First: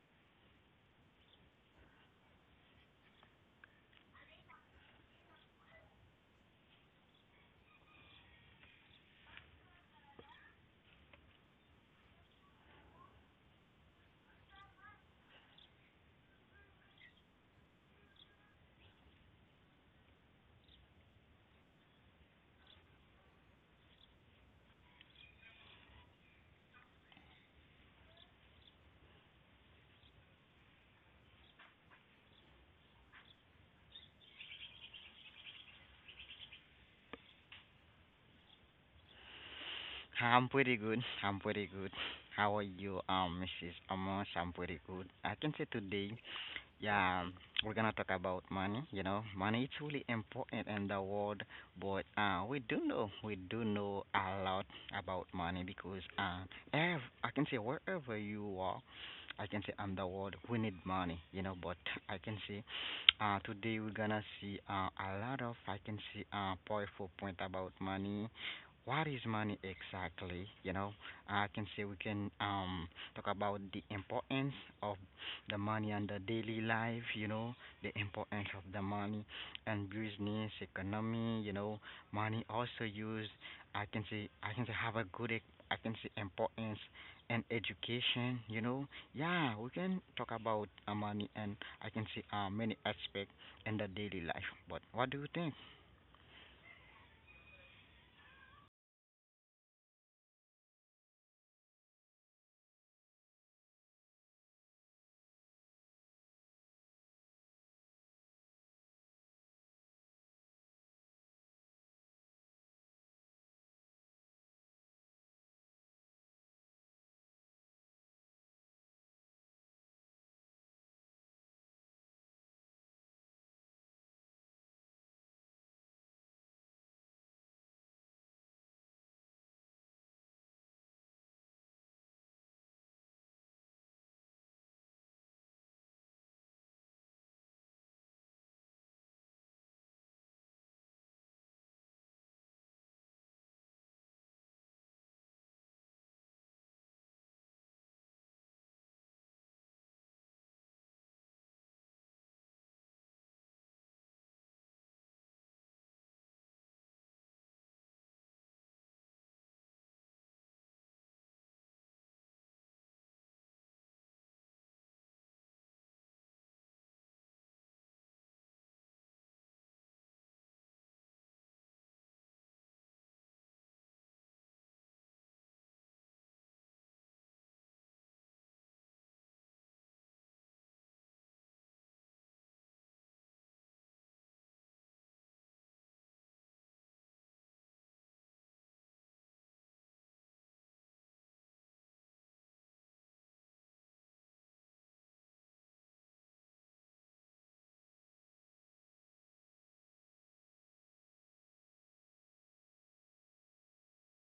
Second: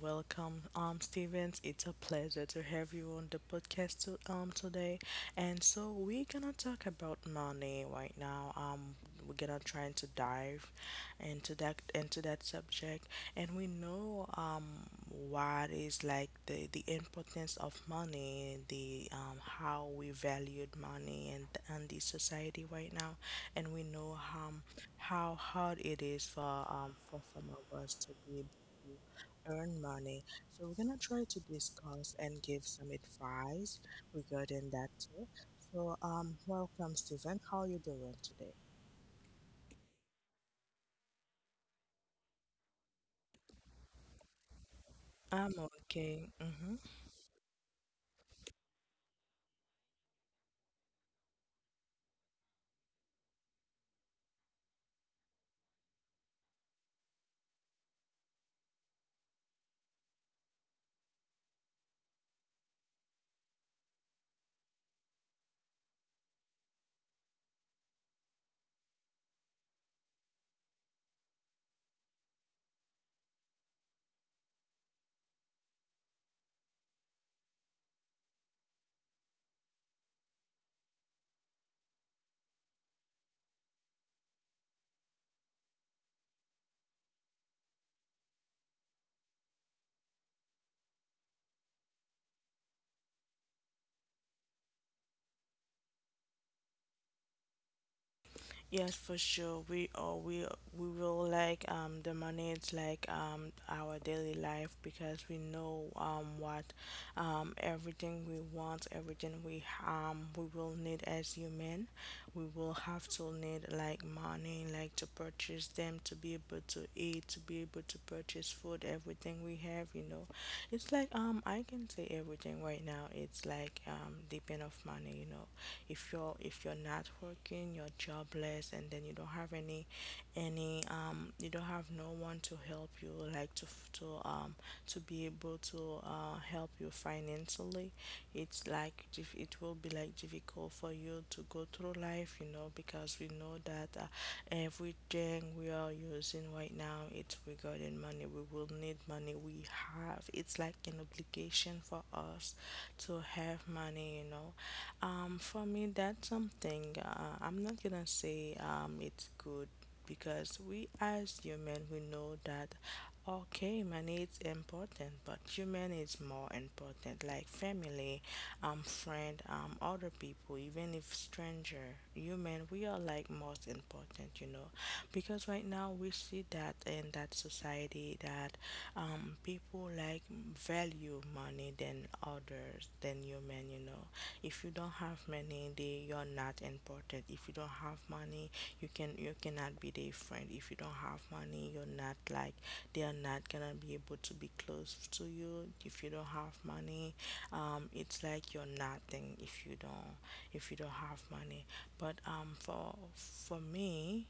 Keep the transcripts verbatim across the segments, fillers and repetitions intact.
welcome. Um Stevens, it's a pleasure to have you on the podcast to, um today. And so we're gonna talk about money right now. Um we're gonna try to dive into that into that subject. And and we know, um, what is like the, the importance of money, the um, how we valued money and and the society right now, and we know, um, how hard it is for um, for some of us to be able to earn money. So we're gonna try to discuss and give some advice regarding that too. So um, welcome, Stephen. How are you doing today? I'm pretty good. I'm pretty good. How are you, um, Missus Amos? I'm pretty good. I can I'm say today okay. Hmm. yeah, um, we're gonna talk about money. You know, money is really important in the world, but uh, we do know we do know a lot about money because um, ev- I can say wherever you are, I can say in the world we need money. You know, but I can say uh, today we're gonna see uh, a lot of I can see uh, powerful point about money. What is money exactly? You know, I can say we can um talk about the importance of the money and the daily life, you know, the importance of the money and business, economy, you know, money also used, I can say, I can say have a good, ec- I can say importance and education, you know. Yeah, we can talk about uh, money and I can see uh, many aspects in the daily life. But what do you think? Yes, for sure. We all we we will like, um the money is like, um our daily life, because we know, um what, um everything we want, everything we um we will need as human. We will have to need like money, like to purchase them, to be able to eat, to be able to purchase food, everything we have, you know. It's like, um I can say everything right now. It's like, um depend of money, you know. If you're if you're not working, you're jobless, and then you don't have any, any um you don't have no one to help you, like to f- to um to be able to uh help you financially. It's like dif- it will be like difficult for you to go through life, you know, because we know that, uh, everything we are using right now, it's regarding money. We will need money we have. It's like an obligation for us to have money, you know. Um for me, that's something, uh, I'm not gonna say, um it's good, because we as human we know that, okay, money is important but human is more important, like family, um, friend, um, other people, even if stranger, human, we are like most important, you know, because right now we see that in that society that, um, people like value money than others, than human, you know. If you don't have money, they you're not important. If you don't have money, you can you cannot be their friend. If you don't have money, you're not like they are not gonna be able to be close to you. If you don't have money, um, it's like you're nothing if you don't if you don't have money. But um, for for me,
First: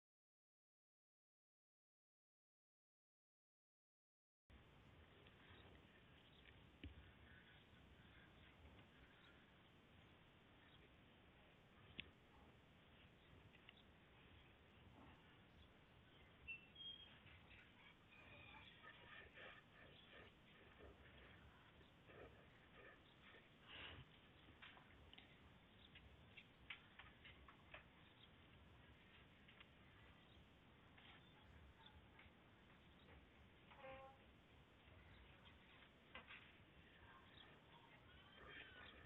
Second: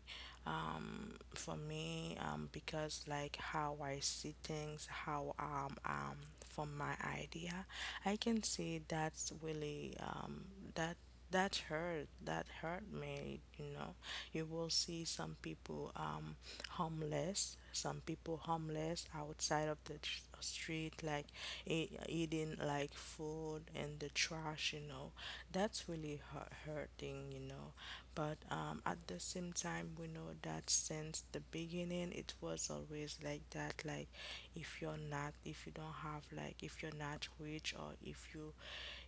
um, for me um, because like how I see things, how um, um, from my idea, I can see that's really, um, that that hurt that hurt me, you know. You will see some people, um homeless, some people homeless outside of the tr- uh, street, like e- eating like food and the trash, you know. That's really hu- hurting, you know. But um, at the same time, we know that since the beginning it was always like that, like if you're not if you don't have, like, if you're not rich or if you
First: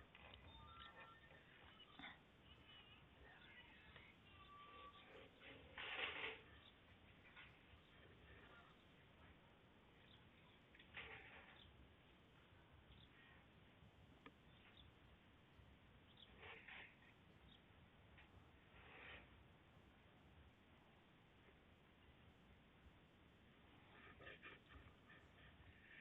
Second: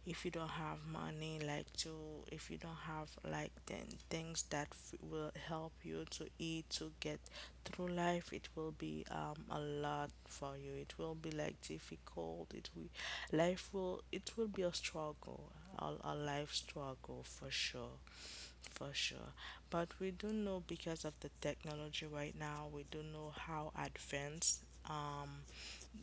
if you don't have money, like, to if you don't have like then things that f- will help you to eat, to get through life, it will be, um a lot for you. It will be like difficult it will, life will it will be a struggle, a, a life struggle, for sure, for sure but we do know, because of the technology right now, we do know how advanced, um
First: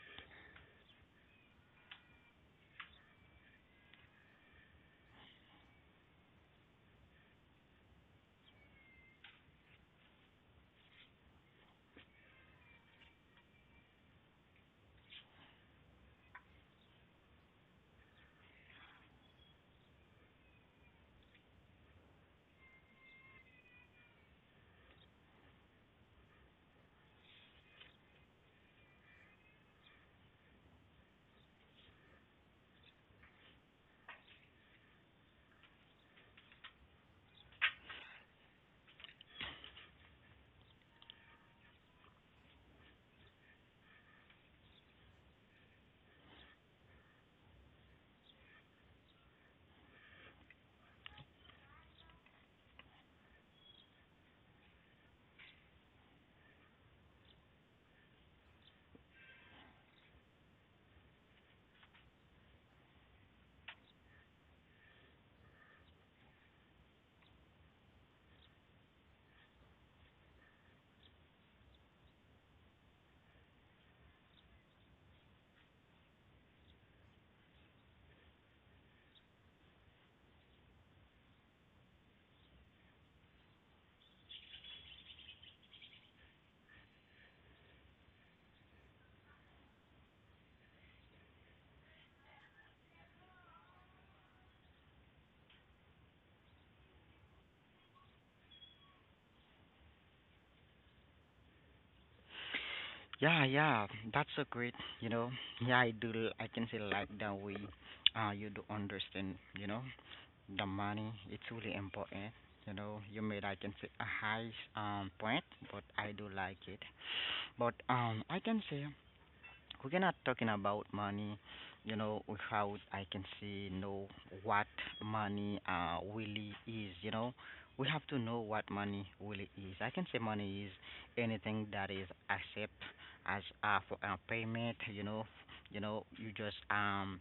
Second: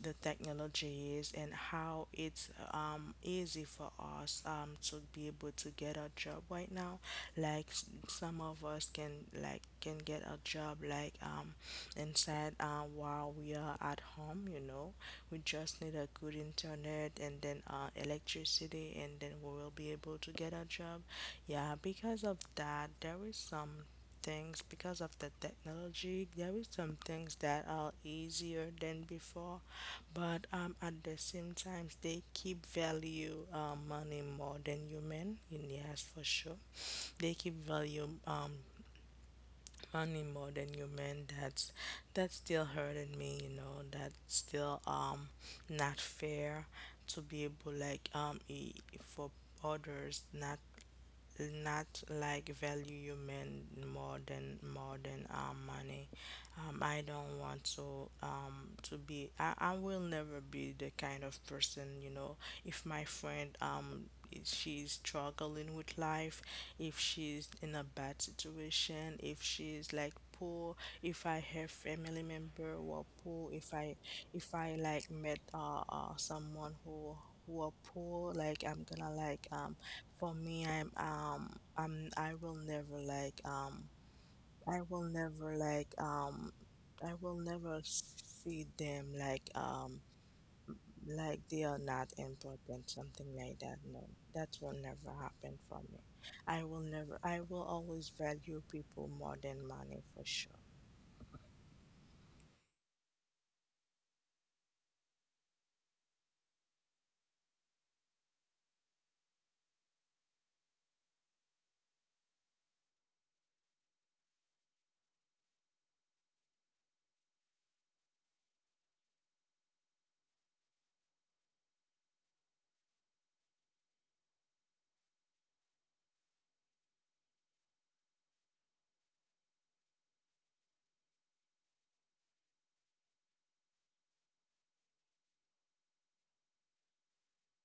the technology is, and how it's, um easy for us, um to be able to get a job right now, like s- some of us can, like can get a job, like, um inside, uh, while we are at home, you know. We just need a good internet, and then, uh, electricity, and then we will be able to get a job. Yeah, because of that, there is some things, because of the technology there is some things that are easier than before. But um, at the same time, they keep value, uh, money more than human. And yes, for sure, they keep value, um money more than you men. That's that's still hurting me, you know. That's still, um not fair to be able like, um e- for others not, not like value you men, more than more than, um money. Um, I don't want to, um, to be. I, I will never be the kind of person, you know. If my friend, um is- she's struggling with life, if she's in a bad situation, if she's like poor, if I have family member who are poor, if I if I like met, uh, uh someone who who are poor, like I'm gonna like um for me I'm um I'm I will never like um I will never like um I will never see them, like, um like they are not important, something like that. No, that will never happen for me. I will never I will always value people more than money, for sure. Yeah, yeah, that's a great, you know. Yeah, I do, I can say like that way uh, you do understand, you know. The money, it's really important. You know, you may I can say a high um point, but I do like it. But um, I can say we cannot talking about money. You know, without I can say know what money uh really is. You know, we have to know what money really is. I can say money is anything that is accept as uh, for a payment. You know, you know, you just um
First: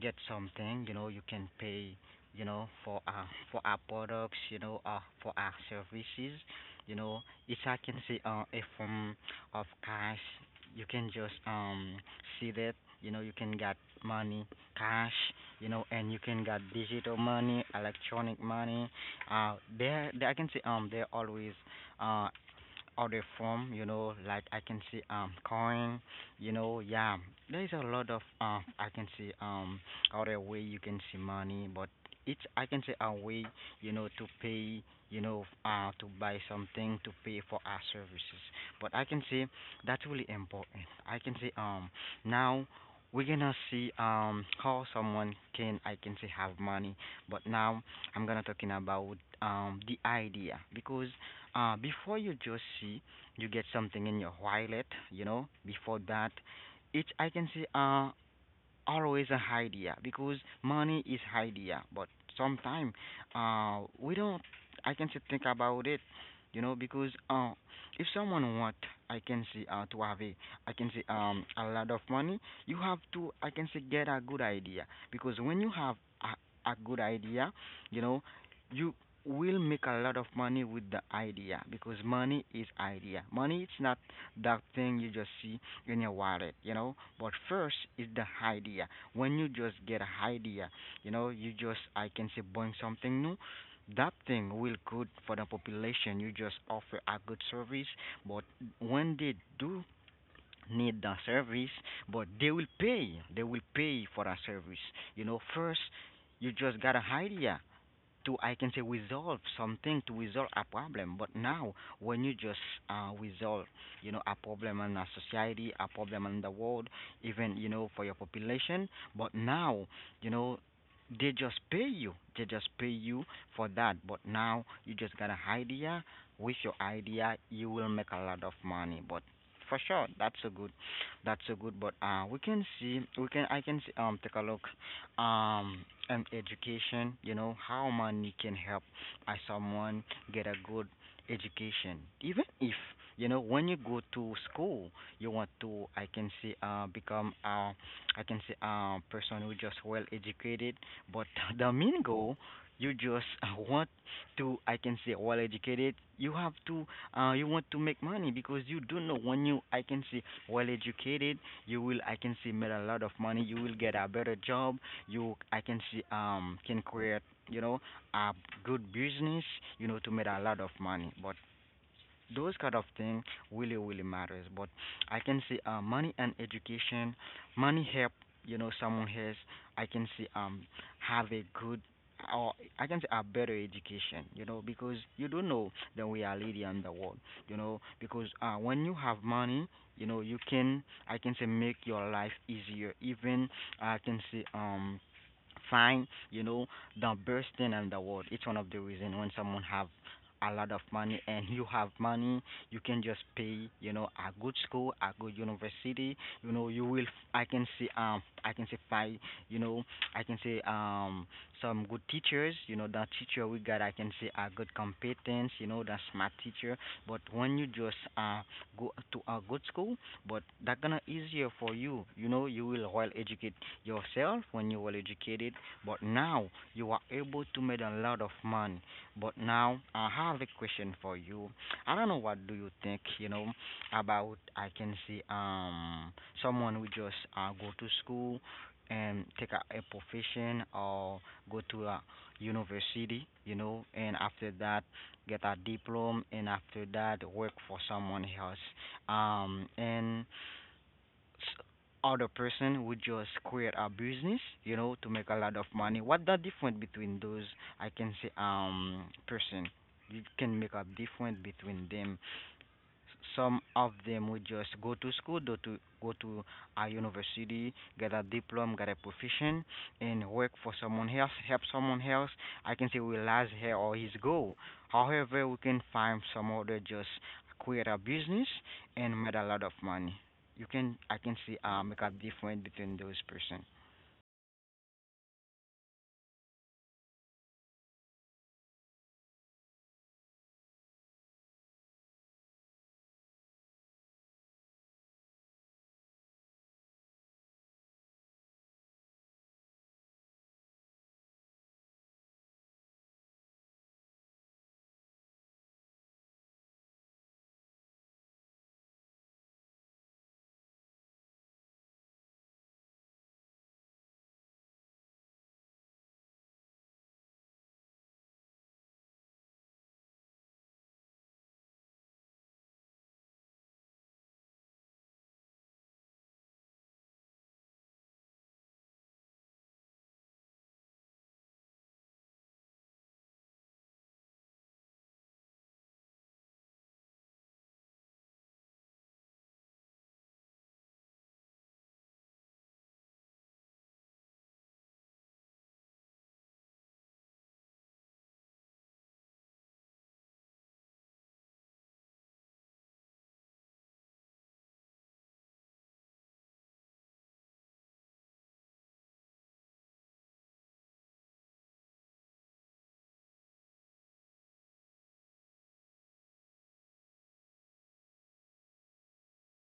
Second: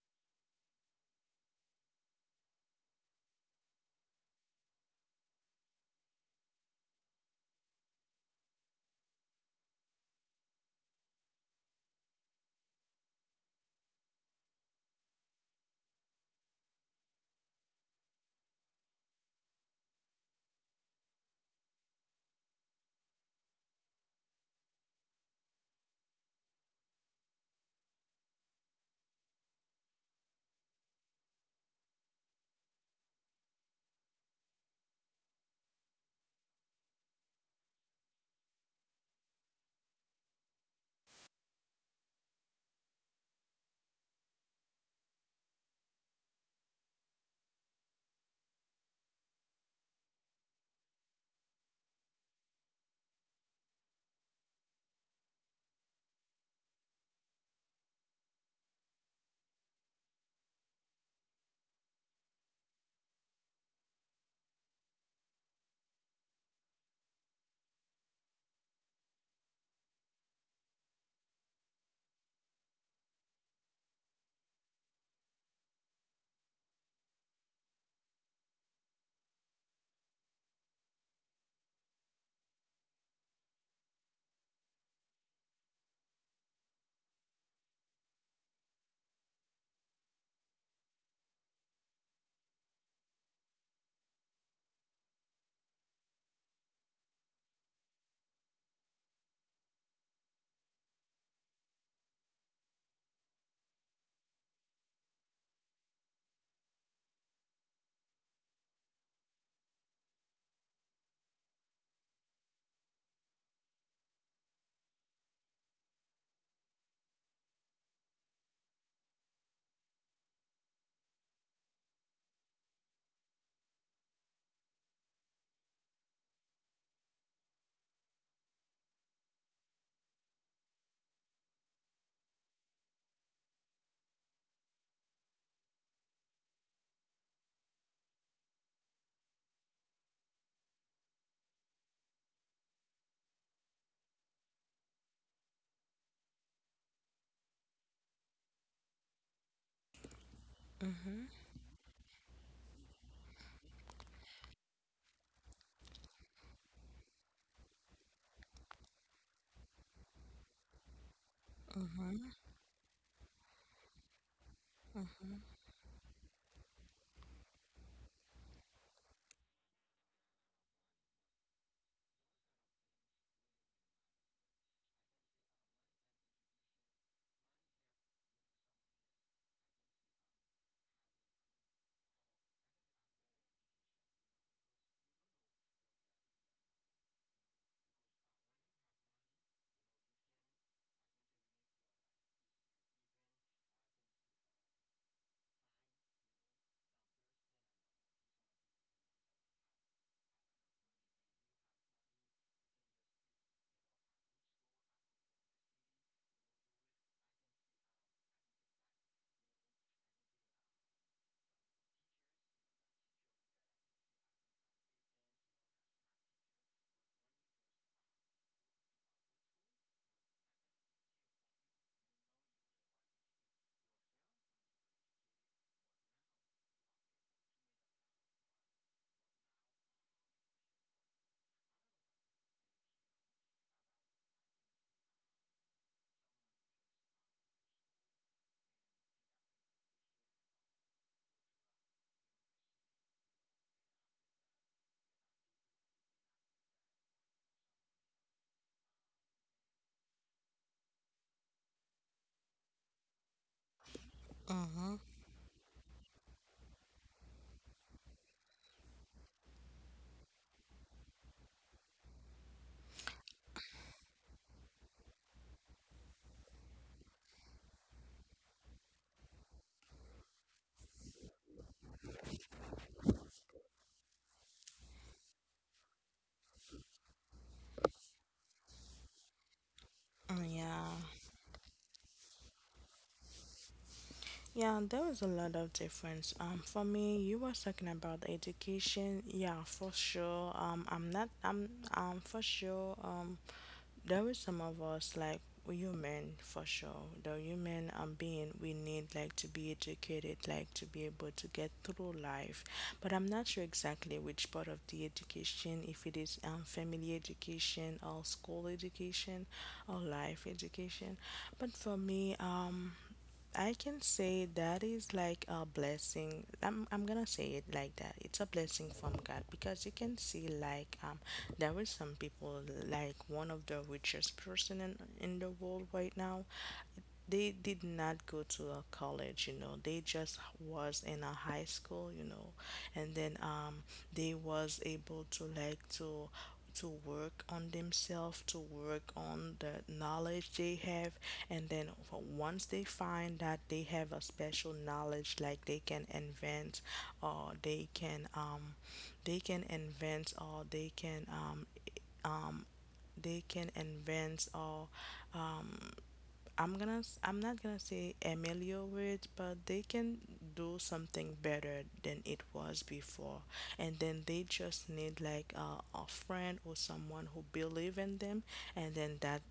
get something, you know, you can pay, you know, for our for our products, you know, uh for our services, you know. It's i can say uh a form of cash. You can just um see that, you know, you can get money, cash, you know, and you can get digital money, electronic money. uh there, there i can say um there always uh other form, you know, like I can see um coin, you know, yeah. There's a lot of uh I can see um other way you can see money, but it's I can say a way, you know, to pay, you know, uh to buy something, to pay for our services. But I can say that's really important. I can say um now we're gonna see um how someone can I can say have money. But now I'm gonna talking about um the idea because uh, before you just see you get something in your wallet, you know, before that it's i can say uh always a idea because money is idea, but sometimes uh we don't i can say think about it, you know, because uh if someone want i can say uh to have a I can say um a lot of money, you have to i can say get a good idea, because when you have a, a good idea, you know, you will make a lot of money with the idea because money is idea. Money, it's not that thing you just see in your wallet, you know. But first is the idea. When you just get an idea, you know, you just I can say buying something new. That thing will good for the population. You just offer a good service, but when they do need the service, but they will pay. They will pay for a service. You know, first you just got an idea to I can say resolve something, to resolve a problem. But now, when you just uh, resolve, you know, a problem in a society, a problem in the world, even, you know, for your population, but now, you know, they just pay you. They just pay you for that. But now you just got an idea. With your idea, you will make a lot of money. But for sure, that's so good, that's so good. But uh, we can see, we can, I can see, um, take a look um and education, you know, how money can help uh, someone get a good education. Even if, you know, when you go to school you want to i can say uh become a I can say a person who just well educated, but Mhm. the main goal, you just uh, want to i can say well educated. You have to uh you want to make money, because you don't know when you i can say well educated, you will i can say Mhm. make a lot of money, you will get a better job. You, I Mhm. can see um can create, you know, a good business, you know, to make a lot of money. But those kind of thing really really matters. But I can see uh, money and education, money help, you know, someone has I can see um have a good or I can say a better education, you know, because you don't know the reality on the world, you know, because uh, when you have money, you know, you can I can say make your life easier. Even I can say um find, you know, the best thing in the world. It's one of the reason when someone have a lot of money and you have money, you can just pay, you know, a good school, a good university, you know, you will i can see um I can see five, you know, I can see um some good teachers, you know, the teacher we got I can see a good competence, you know, the smart teacher. But when you just uh go to a good school, but that gonna easier for you, you know, you will well educate yourself. When you were educated, but now you are able to make a lot of money. But now I have a question for you. I don't know what do you think, you know, about I can see um someone who just uh, go to school and take a, a profession or go to a university, you know, and after that get a diploma and after that work for someone else. Um and other person would just create a business, you know, to make a Mhm. lot of money. What the difference between those I can say um person? You can make a difference between them, some of them would just go to school, go to go to a university, get a diploma, get a profession, and work for someone else, help someone else. I can say realize her or his goal. However, we can find some other just create a business and made a lot of money. Mm, You can yeah. I can see uh, make a difference between those person. Yeah, there was a lot of difference. Um, for me, you were talking about education. Yeah, for sure. Um, I'm not. I'm. Um, for sure. Um, there were some of us, like, we human for sure. The human, um being, we need, like, to be educated, like, to be able to get through life. But I'm not sure exactly which part of the education, if it is, um family education, or school education, or life education. But for me, um I can say that is like a blessing. I'm I'm gonna say it like that. It's a blessing from God, because you can see, like, um there is some people, like one of the richest person in in the world right now, they did not go to a college, you know, they just was in a high school, you know, and then, um they was able to, like, to to work on themselves, to work on the knowledge they have, and then, for- once they find that they have a special knowledge, like they can invent, or they can, um they can invent or they can um they can invent or um I'm gonna s- I'm not gonna say ameliorate, but they can do something better than it was before, and then they just need, like, a, a friend, or someone who believe in them, and then that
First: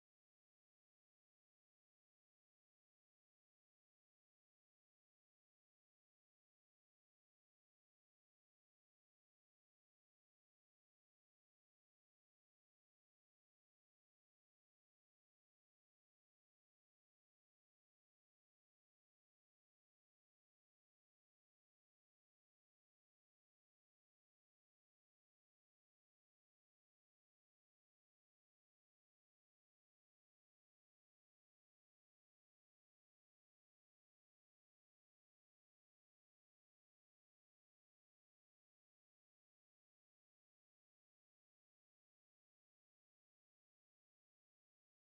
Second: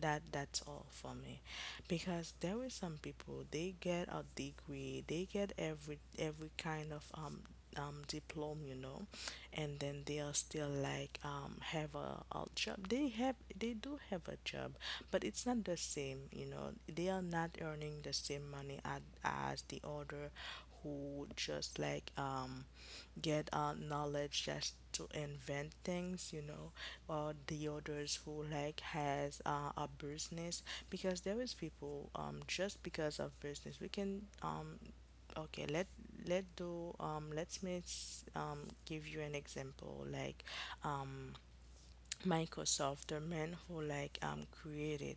that that's all for me. Because there is some people, they get a degree, they get every every kind of, um um, diploma, you know, and then they are still, like, um, have a, a job. They have they do have a job, but it's not the same, you know. They are not earning the same money as, as the other, who just, like, um, get, uh, knowledge, just to invent things, you know, or the others who, like, has, uh, a business, because there is people, um, just because of business we can, um, okay, let let do, um let's miss, um give you an example, like, um Microsoft, the man who, like, um created,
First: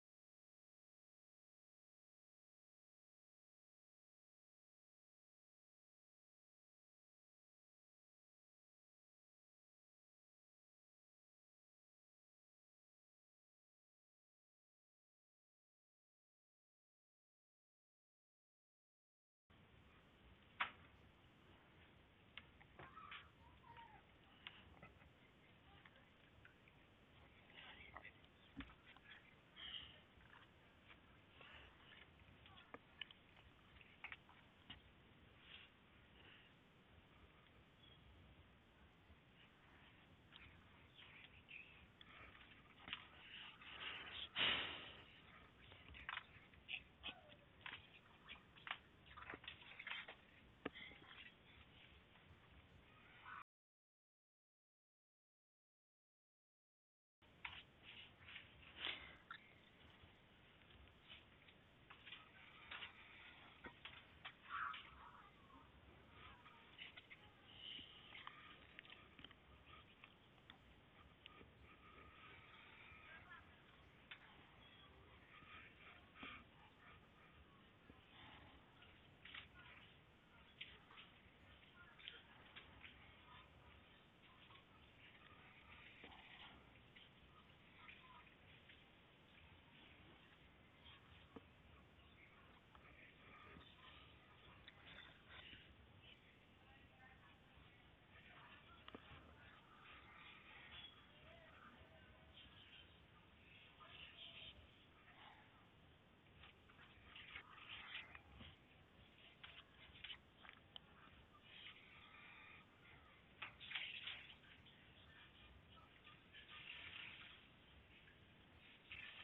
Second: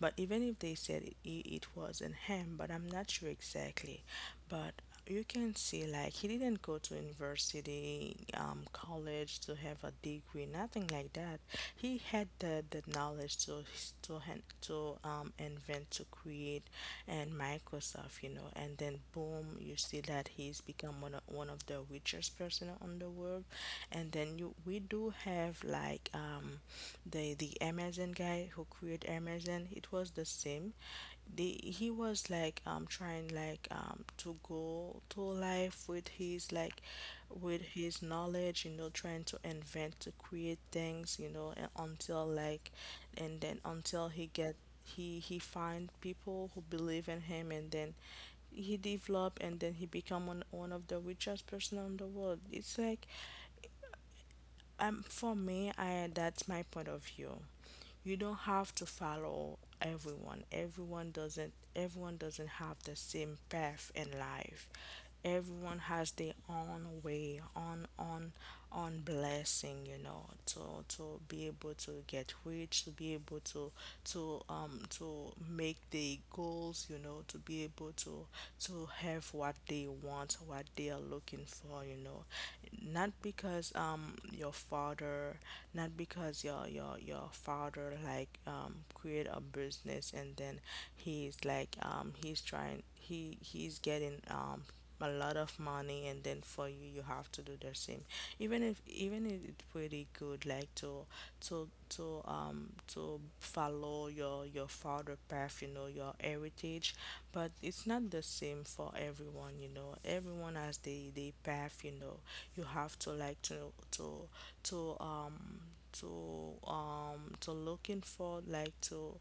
but even if they said it, it wasn't him, but I'm not sure exactly, but you can see, like, he didn't go to university, um, college, to have a degree, nothing like that. He had the, the knowledge to, to han- to um, invent, to create, and Microsoft, you know. And then boom, you see that he's become one of, one of the richest person on the world. And then you we do have, like, um, the the Amazon guy who created Amazon. It was the same. The He was, like, um trying, like, um to go to life with his, like, with his knowledge, you know, trying to invent, to create things, you know, and until like and then, until he get he he find people who believe in him, and then he develop, and then he become one, one of the richest person in the world. It's like, um, for me, I that's my point of view. You don't have to follow everyone. Everyone doesn't everyone doesn't have the same path in life. Everyone has their own way, on on on blessing, you know, to, to be able to get rich, to be able to, to um to make the goals, you know, to be able to, to have what they want, what they are looking for, you know. Not because, um your father, not because your your your father, like, um create a business, and then he's, like, um he's trying he he's getting, um a lot of money, and then for you you have to do the same, even if even if it's pretty good, like, to, to to um to follow your your father path, you know, your heritage, but it's not the same for everyone, you know. Everyone has their their path, you know. You have to like to to to um to um to looking for like to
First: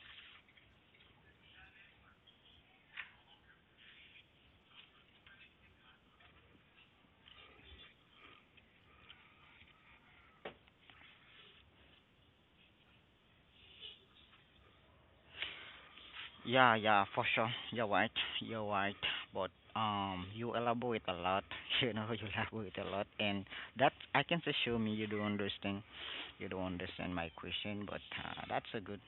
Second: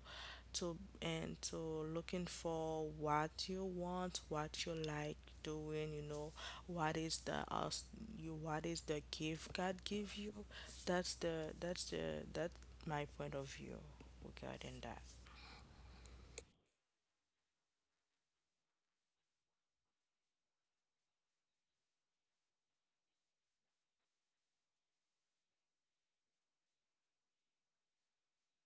to and to looking for what you want, what you like doing, you know, what is the us you what is the gift God give you. That's the that's the that's my point of view regarding that. Yeah, yeah, for sure. You're right. You're right. But um, you elaborate a lot. You know, you elaborate a lot, and that I can say, show me you don't understand. You don't understand my question, but uh, that's a good,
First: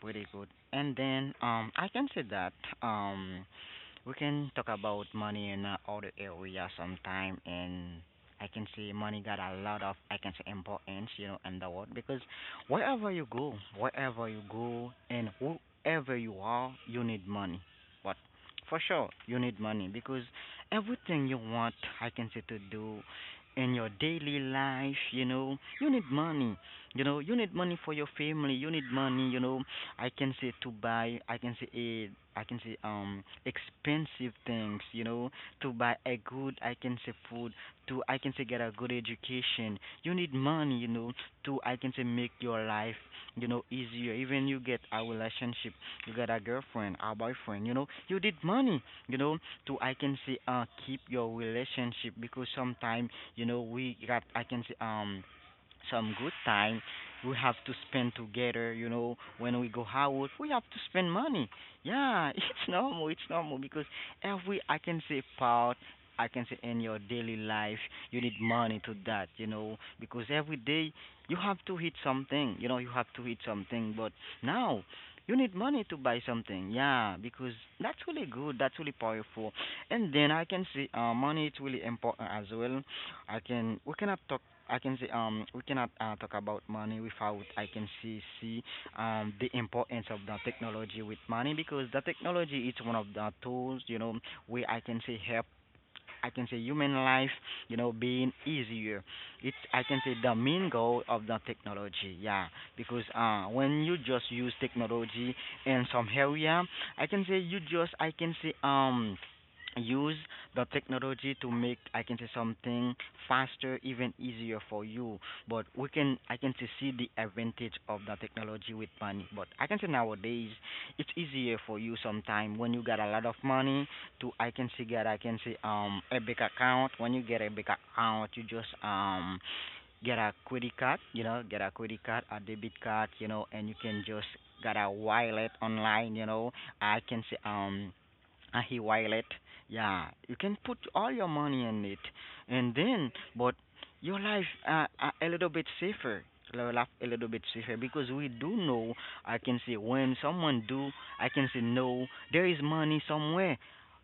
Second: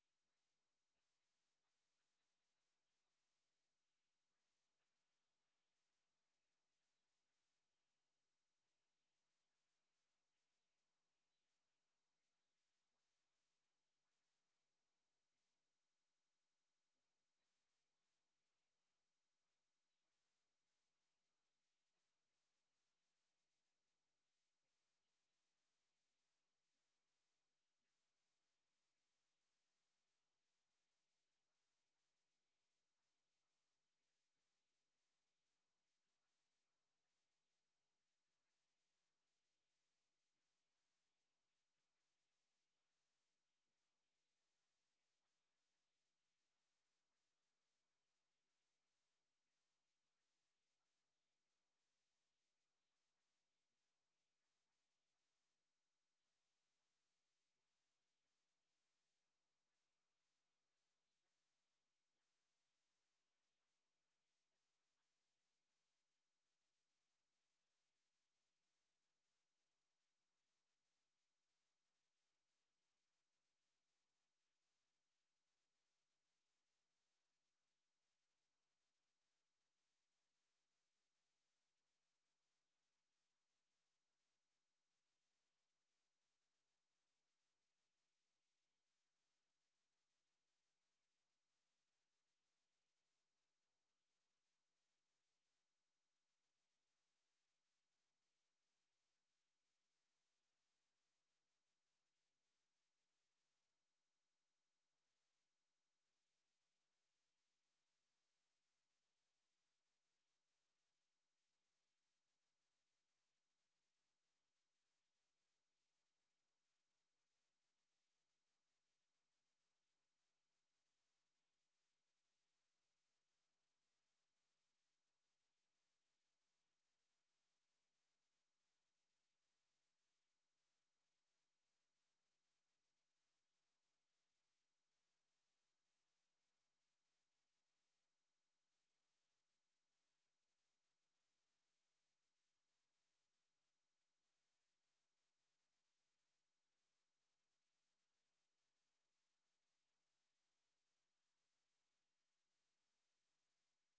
pretty good. And then um, I can say that um. We can talk about money in uh, other area sometime, and I can see money got a lot of I can say importance, you know, in the world because wherever you go, wherever you go, and whoever you are, you need money. But for sure, you need money because everything you want, I can say to do in your daily life, you know, you need money. You know, you need money for your family. You need money, you know, I can say to buy, I can say a, I can say um expensive things, you know, to buy a good, I can say food, to I can say get a good education. You need money, you know, to I can say make your life, you know, easier. Even you get a relationship, you get a girlfriend, a boyfriend, you know, you need money, you know, to I can say uh keep your relationship, because sometimes, you know, we got I can say um some good time we have to spend together, you know, when we go out we have to spend money, yeah. It's normal, it's normal, because every I can say part I can say in your daily life you need money to that, you know, because every day you have to eat something, you know, you have to eat something, but now you need money to buy something, yeah, because that's really good, that's really powerful. And then I can see uh, money is really important as well. I can we cannot talk I can say um we cannot uh, talk about money without I can see see um the importance of the technology with money, because the technology is one of the tools, you know, where I can say help I can say human life, you know, being easier. It's I can say the main goal of the technology, yeah. Because uh when you just use technology in some area, I can say you just I can say um use the technology to make I can say something faster, even easier for you. But we can I can say see the advantage of the technology with money. But I can say nowadays it's easier for you sometime when you got a lot of money to I can see get I can see um a big account. When you get a big account, you just um get a credit card, you know, get a credit card, a debit card, you know, and you can just get a wallet online, you know. I can see um a he wallet. Yeah, you can put all your money in it, and then, but your life uh, uh, a little bit safer. Your life a little bit safer because we do know. I can say when someone do, I can say no. There is money somewhere.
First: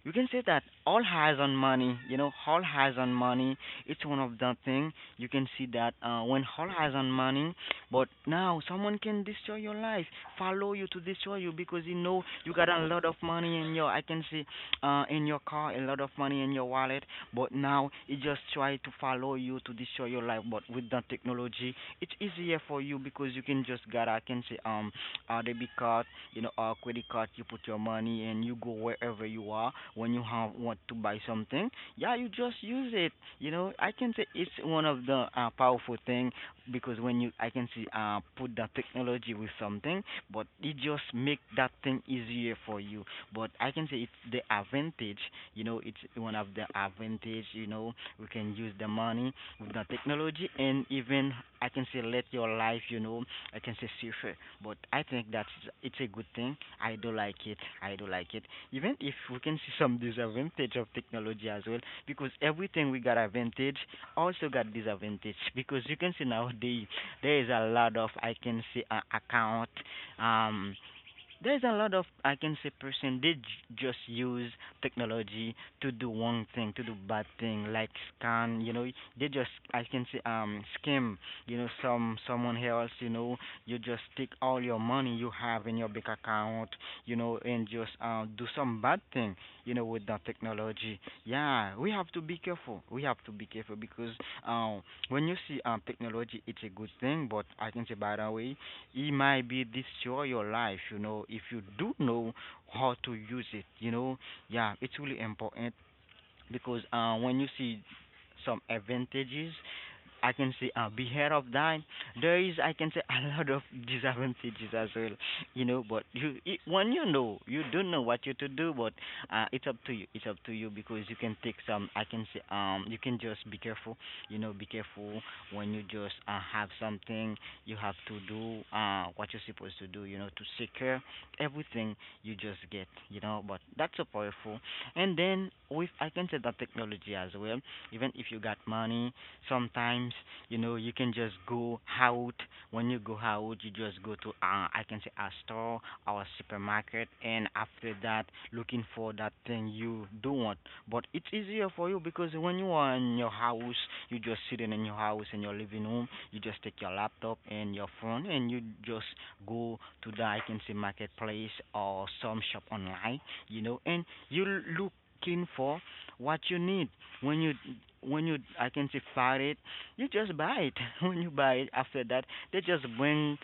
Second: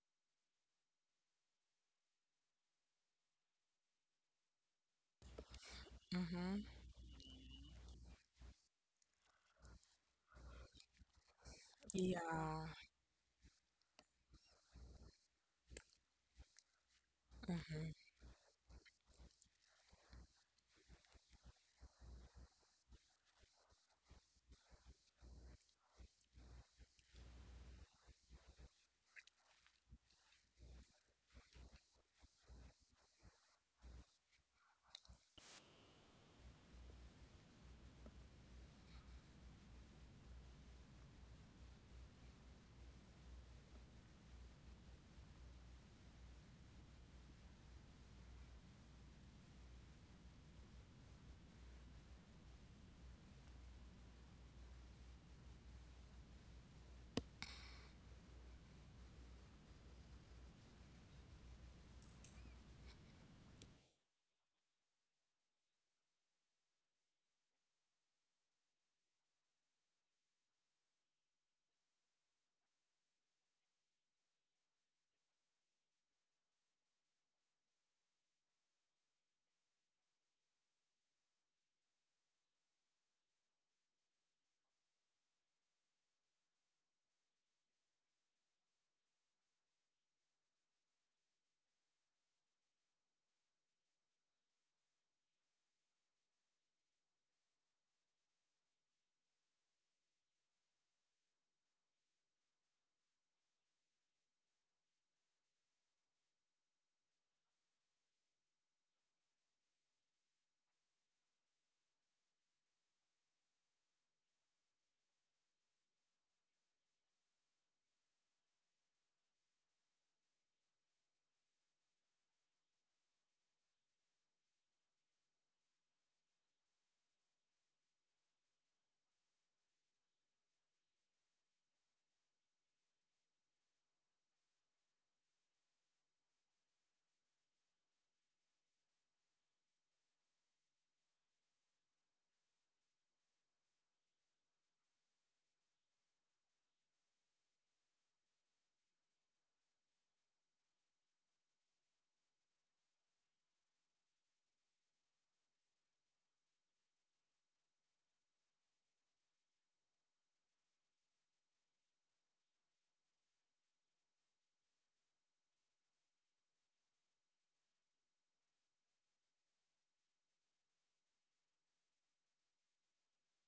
You can say that all has on money. You know, all has on money. It's one of the thing you can see that uh, when Mm-hmm. all has on money, but now someone can destroy your life, follow you to destroy you because you know you Yeah. got a lot of money in your I can see uh in your car, a lot of money in your wallet, but now it just try to follow you to destroy your life. But with the technology it's easier for you because you can just get I can say um a debit card, you know, a credit card, you put your money and you go wherever you are when you have want to buy something. Yeah, you just use it. You know, I can say it's one of the uh, powerful thing because when you I can see uh put that technology with something, but it just make that thing easier for you. But I can say it's the advantage, you know, it's one of the advantage, you know, we can use the money with the technology and even I can say let your life, you know, I can say safer. But I think that's it's a good thing. I do like it. I do like it. Even if we can see some disadvantage of technology as well, because everything we got advantage also got disadvantage because you can see nowadays there is a lot of I can see uh, account um there's a lot of, I can say, person did j- just use technology to do one thing, to do bad thing, like scan. You know, they just, I can say, um, scam. You know, some someone else. You know, you just take all your money you have in your bank account. You know, and just uh, do some bad thing. You know, with the technology. Yeah, we have to be careful. We have to be careful because um, when you see um technology, it's a good thing. But I can say, by the way, it might be destroy your life, you know, if you do know how to use it, you know. Yeah, it's really important because uh when you see some advantages I can say uh, beware of that. There is, I can say, a lot of disadvantages as well, you know. But you, it, when you know, you don't know what you to do, but uh, it's up to you. It's up to you because you can take some. I can say, um, you can just be careful, you know, be careful when you just uh, have something you have to do, uh, what you're supposed to do, you know, to secure everything you just get, you know. But that's so powerful. And then with, I can say that technology as well. Even if you got money sometimes, you know, you can just go out. When you go out you just go to uh, I can say a store or a supermarket, and after that looking for that thing you don't want. But it's easier for you because when you are in your house you just sitting in your house in your living room, you just take your laptop and your phone and you just go to the I can say marketplace or some shop online, you know, and you looking for what you need. When you when you I can say fight it, you just buy it. When you buy it, after that they just bring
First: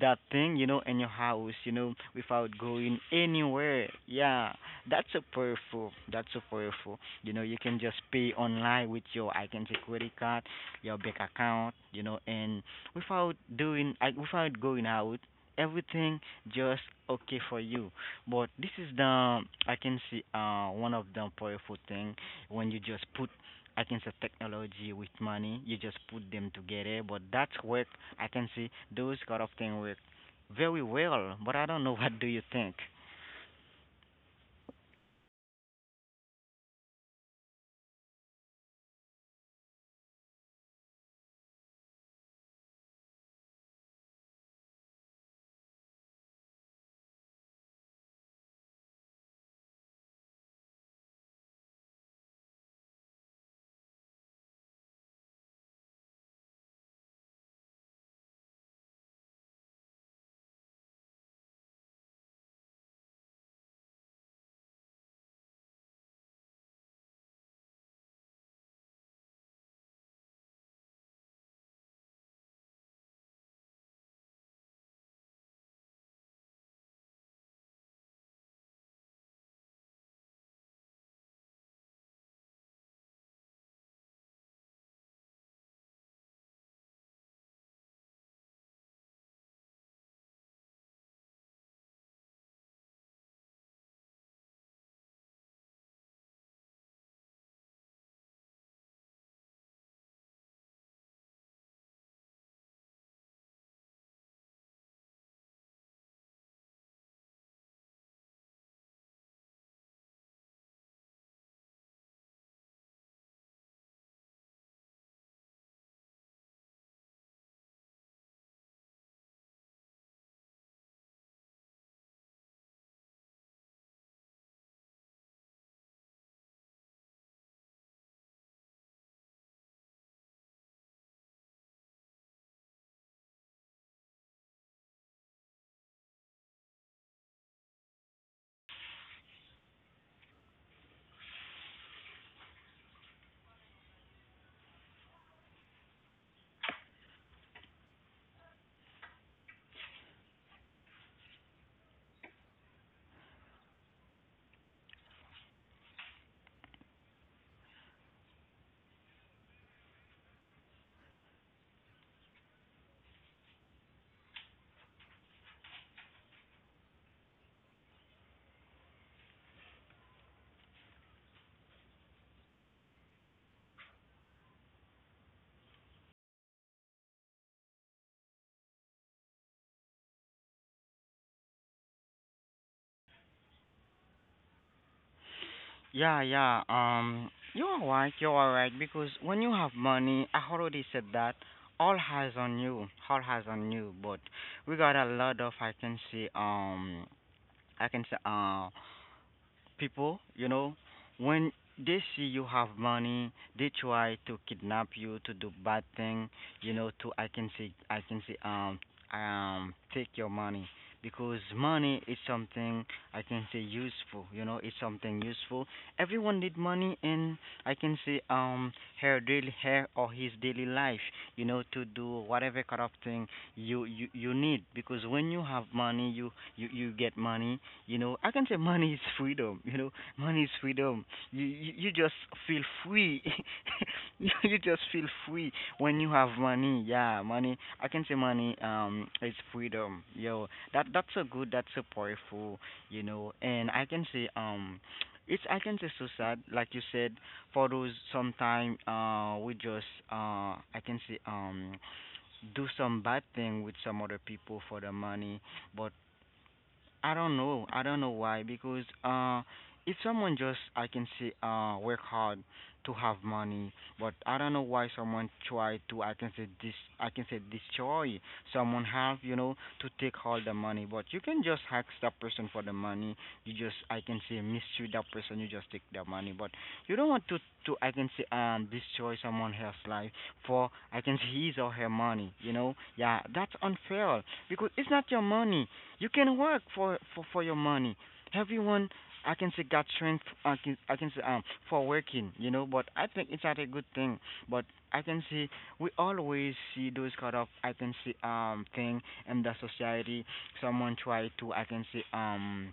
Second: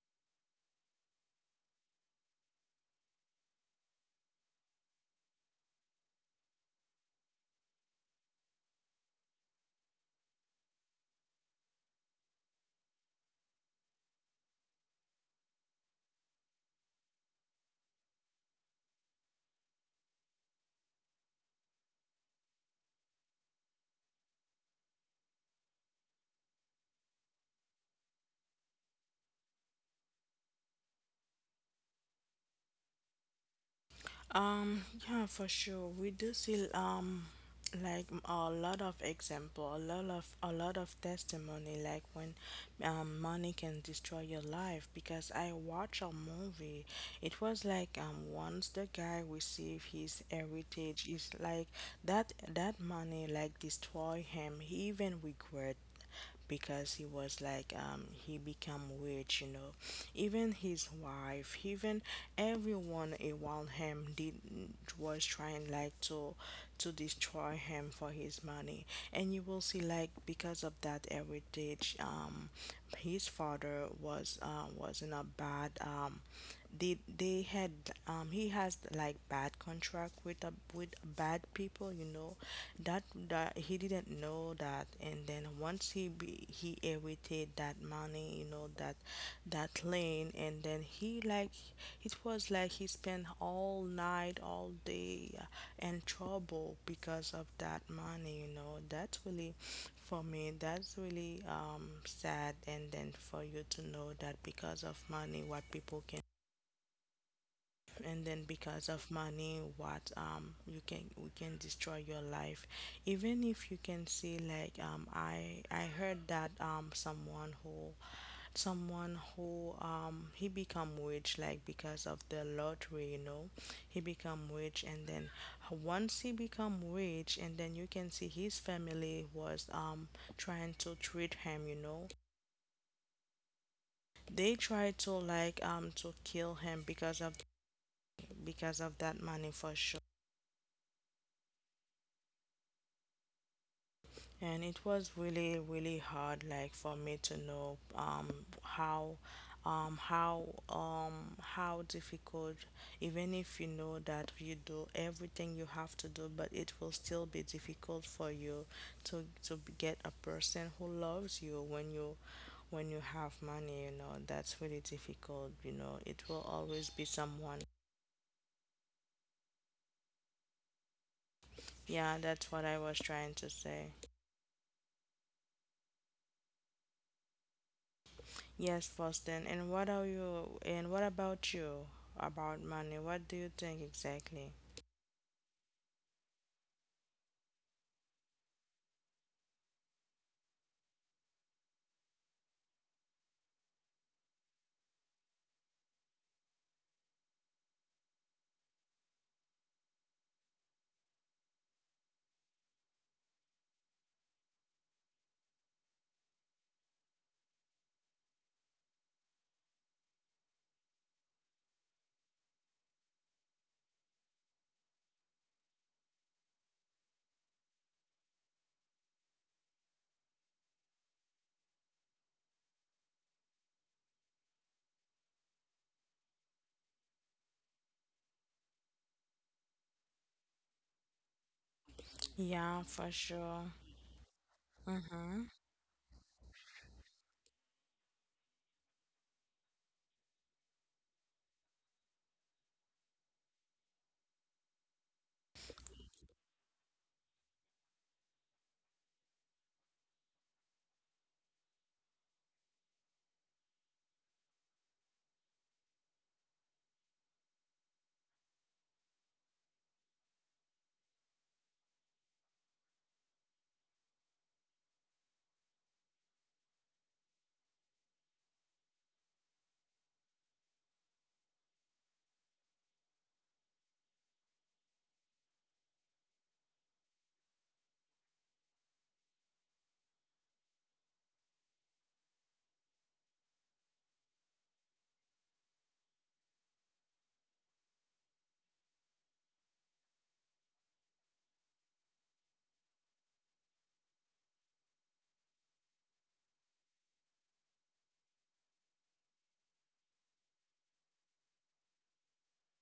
that thing, you know, in your house, you know, without going anywhere. Yeah, that's so powerful. That's so powerful. You know, you can just pay online with your I can say credit card, your bank account, you know, and without doing I without going out. Everything just okay for you, but this is the I can see uh one of the powerful thing when you just put I can say technology with money. You just put them together, but that's work. I can see those kind of thing work very well. But I don't know what do you think. Um, yeah, for sure. We do see um like m- a lot of example, a lot of a lot of testimony like when um money can destroy your life because I watch a movie. It was like um once the guy received his heritage is like that that money like destroy him. He even regret because he was like um he became rich, you know even his wife, even everyone around him, did was trying like to to destroy him for his money. And you will see, like, because of that heritage, um his father was uh, was in a bad um they they had um he has like bad contract with a, with bad people, you know that that he didn't know that. And then once he be, he inherited that money, you know, that that lane. And then he, like, it was like he spent all night, all day, uh, in trouble because of that money. You know, that's really, for me, that's really um sad. And then for you to know that because of money what people, and then because of money what, um you can, we can destroy your life. Even if you can see, like, um i i heard that um someone who someone who, um he become rich like because of the lottery, you know. He become rich, and then once he become rich, and then you can see his family was um trying to treat him, you know. They tried to, like, um to kill him because of, because of that money, for sure. And it was really, really hard, like, for me to know, um, how, um, how, um, how difficult. Even if you know that you do everything you have to do, but it will still be difficult for you to to b- get a person who loves you when you, when you have money. You know, that's really difficult. You know, it will always be someone. Yeah, that's what I was trying to say. Yes, Boston. And what are you, and what about you about money? What do you think exactly? Yeah, yeah. Um, you're right. You're right because when you have money, I already said that all has on you. All has on you. But we got a lot of I can say um I can say uh people, you know, when they see you have money, they try to kidnap you to do bad thing, you know, to I can say I can say um um take your money because money is something I can say useful, you know, it's something useful. Everyone need money in I can say um her daily her or his daily life, you know, to do whatever kind of thing you you, you need because when you have money you, you you get money, you know, I can say money is freedom. You know, money is freedom. You you, you just feel Yeah, for free sure. you you just feel Mm-hmm. free when you have money. Yeah, money, I can say money um is freedom, yo. that that's a good, that's a powerful, you know, and I can say um it's I can say so sad, like you said, for those sometime uh we just uh I can say um do some bad thing with some other people for the money. But I don't know. I don't know why. Because uh, if someone just, I can say, uh, work hard to have money, but I don't know why someone try to, I can say, this I can say, destroy someone have, you know, to take all the money. But you can just ask that person for the money. You just, I can say, mistreat that person. You just take the money. But you don't want to, to, I can say, um, destroy someone else's life for, I can say, his or her money. You know, yeah, that's unfair because it's not your money, you can work for for for your money. Everyone, I can say, got strength. I can I can say um for working, you know. But I think it's not a good thing. But I can see we always see those kind of I can see um thing in the society. Someone try to I can see um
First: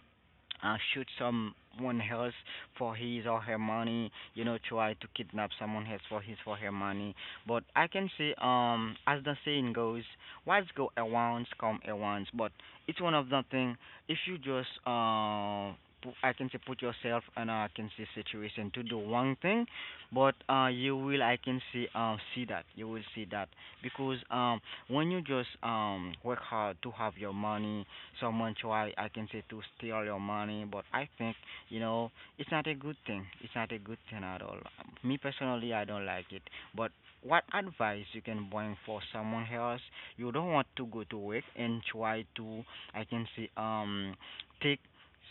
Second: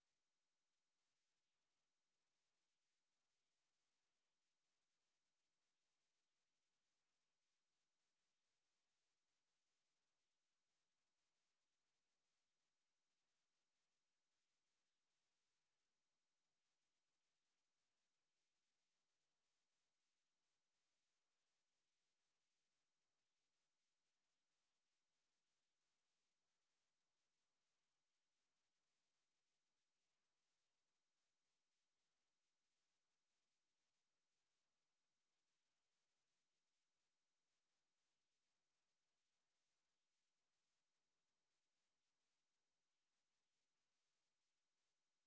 uh, shoot someone else for his or her money, you know, try to kidnap someone else for his or her money. But I can say, um, as the saying goes, what's go around come around. But it's one of the thing if you just uh pu- I can say put yourself in a I can say situation to do one thing, but uh you will I can see uh see that you will see that because um when you just um work hard to have your money, someone try I can say to steal your money, but I think you know it's not a good thing. It's not a good thing at all. Me personally, I don't like it. But what advice you can bring for someone else? You don't want to go to work and try to I can see um take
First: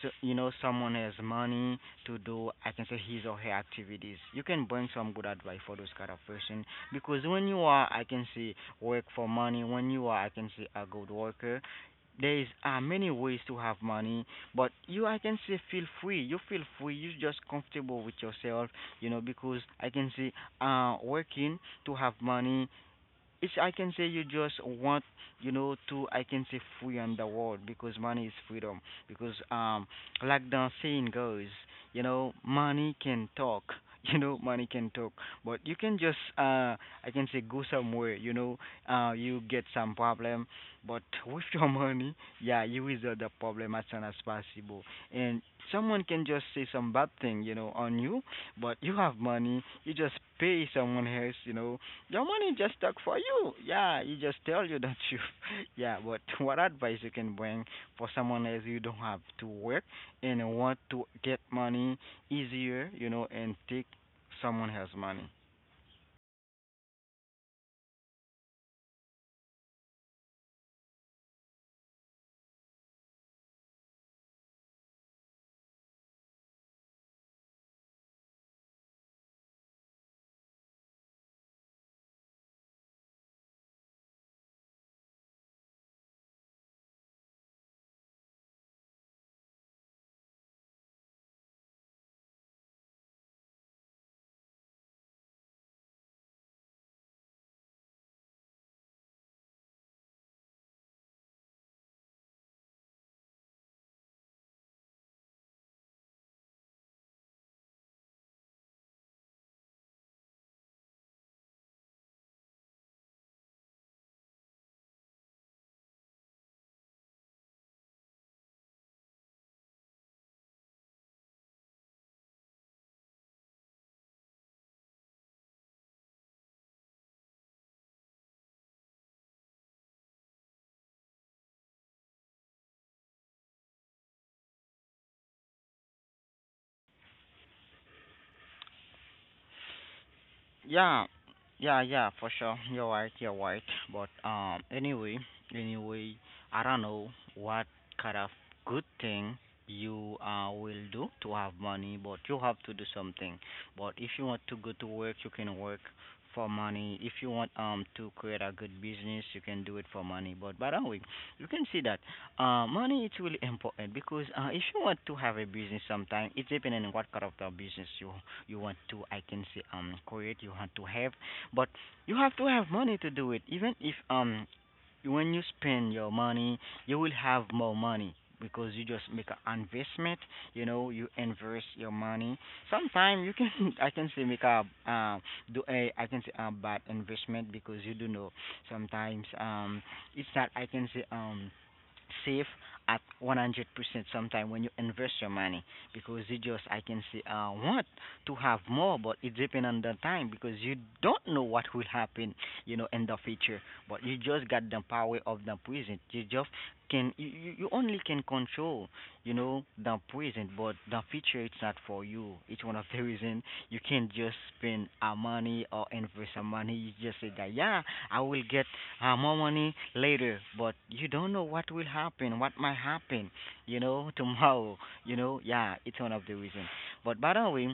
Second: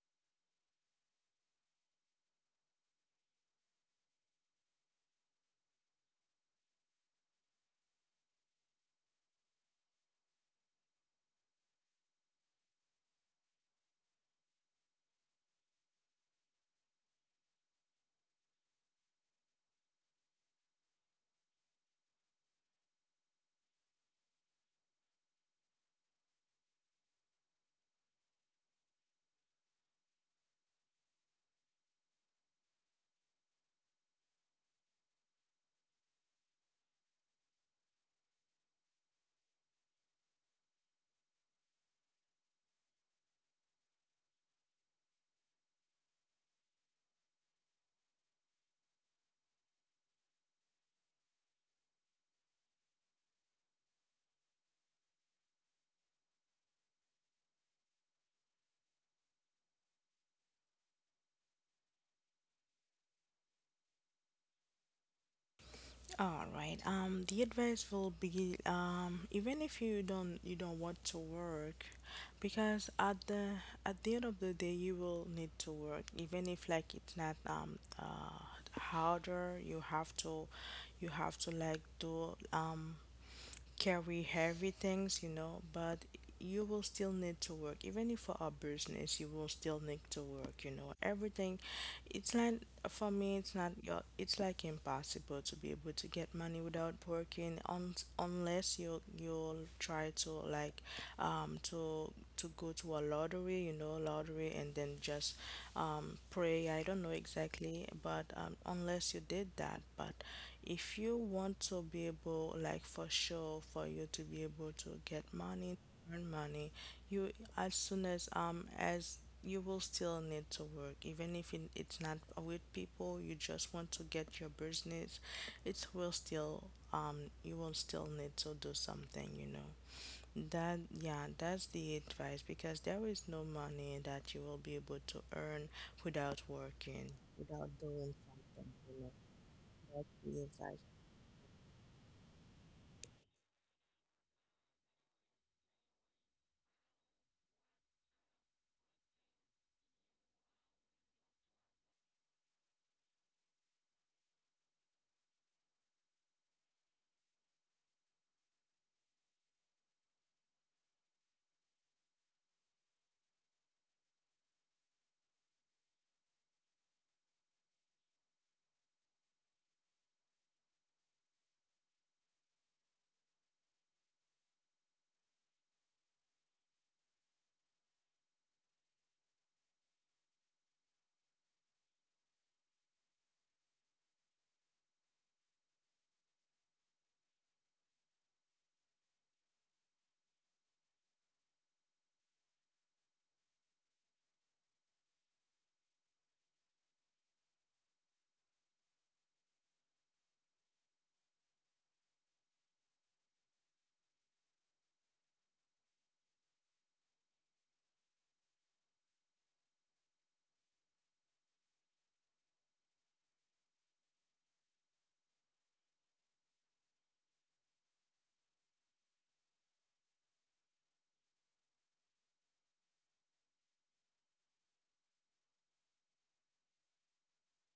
so, you know, someone has money to do I can say his or her activities. You can bring some good advice for those kind of person because when you are I can say work for money, when you are I can say a good worker, there is uh, many ways to have money, but you I can say feel free. You feel free. You just comfortable with yourself, you know, because I can say uh working to have money, it's I can say you just want, you know, to I can say free on the world, because money is freedom. Because um like the saying goes, you know, money can talk. You know, money can talk, but you can just uh I can say go somewhere, you know, uh you get some problem, but with your money, yeah, you resolve the problem as soon as possible. And someone can just say some bad thing, you know, on you, but you have money, you just pay someone else, you know, your money just stuck for you. Yeah, you just tell you that you. Yeah, but what advice you can bring for someone else you don't have to work and want to get money easier, you know, and take someone else's money? All right. Um, the advice will be, um, even if you don't you don't want to work, because at the, at the end of the day you will need to work. Even if like it's not um uh harder, you have to, you have to like do um carry heavy things, you know, but you will still need to work. Even if for a business, you will still need to work, you know. Everything, it's not, for me, it's not, your- it's like impossible to be able to get money without working on unless you, you'll try to, like, um, to, to go to a lottery, you know, lottery, and then just, um, pray. I don't know exactly, but, um, unless you did that. But if you want to be able, like for sure, for you to be able to get money, earn money, you, as soon as um as you will still need to work, even if it, it's not with people. You just want to get your business. It will still um you will still need to do something. You know. That, yeah, that's the advice, because there is no money that you will be able to earn without working, without doing something, you know. That's the advice. Yeah, yeah, yeah, for sure. You're right, you're right. But um, anyway, anyway, I don't know what kind of good thing you uh will do to have money, but you have to do something. But if you want to go to work, you can work for money. If you want um to create a good business, you can do it for money. But by the way, you can see that uh, money, it's really important, because uh, if you want to have a business sometime, it's depending on what kind of the business you you want to I can say um create, you want to have, but you have to have money to do it, even if um when you spend your money, you will have more money because you just make an investment. You know, you invest your money, sometimes you can I can say make a uh, do a I can say a bad investment, because you do know sometimes um it's not I can say um safe at one hundred percent. Sometime when you invest your money, because you just I can say uh, want to have more, but it depends on the time, because you don't know what will happen, you know, in the future. But you just got the power of the present, you just can, you, you you only can control, you know, the present, but the future, it's not for you. It's one of the reason you can't just spend our money or invest our money. You just say that, yeah, I will get uh, more money later, but you don't know what will happen, what might happen, you know, tomorrow, you know, yeah, it's one of the reasons. But by the way,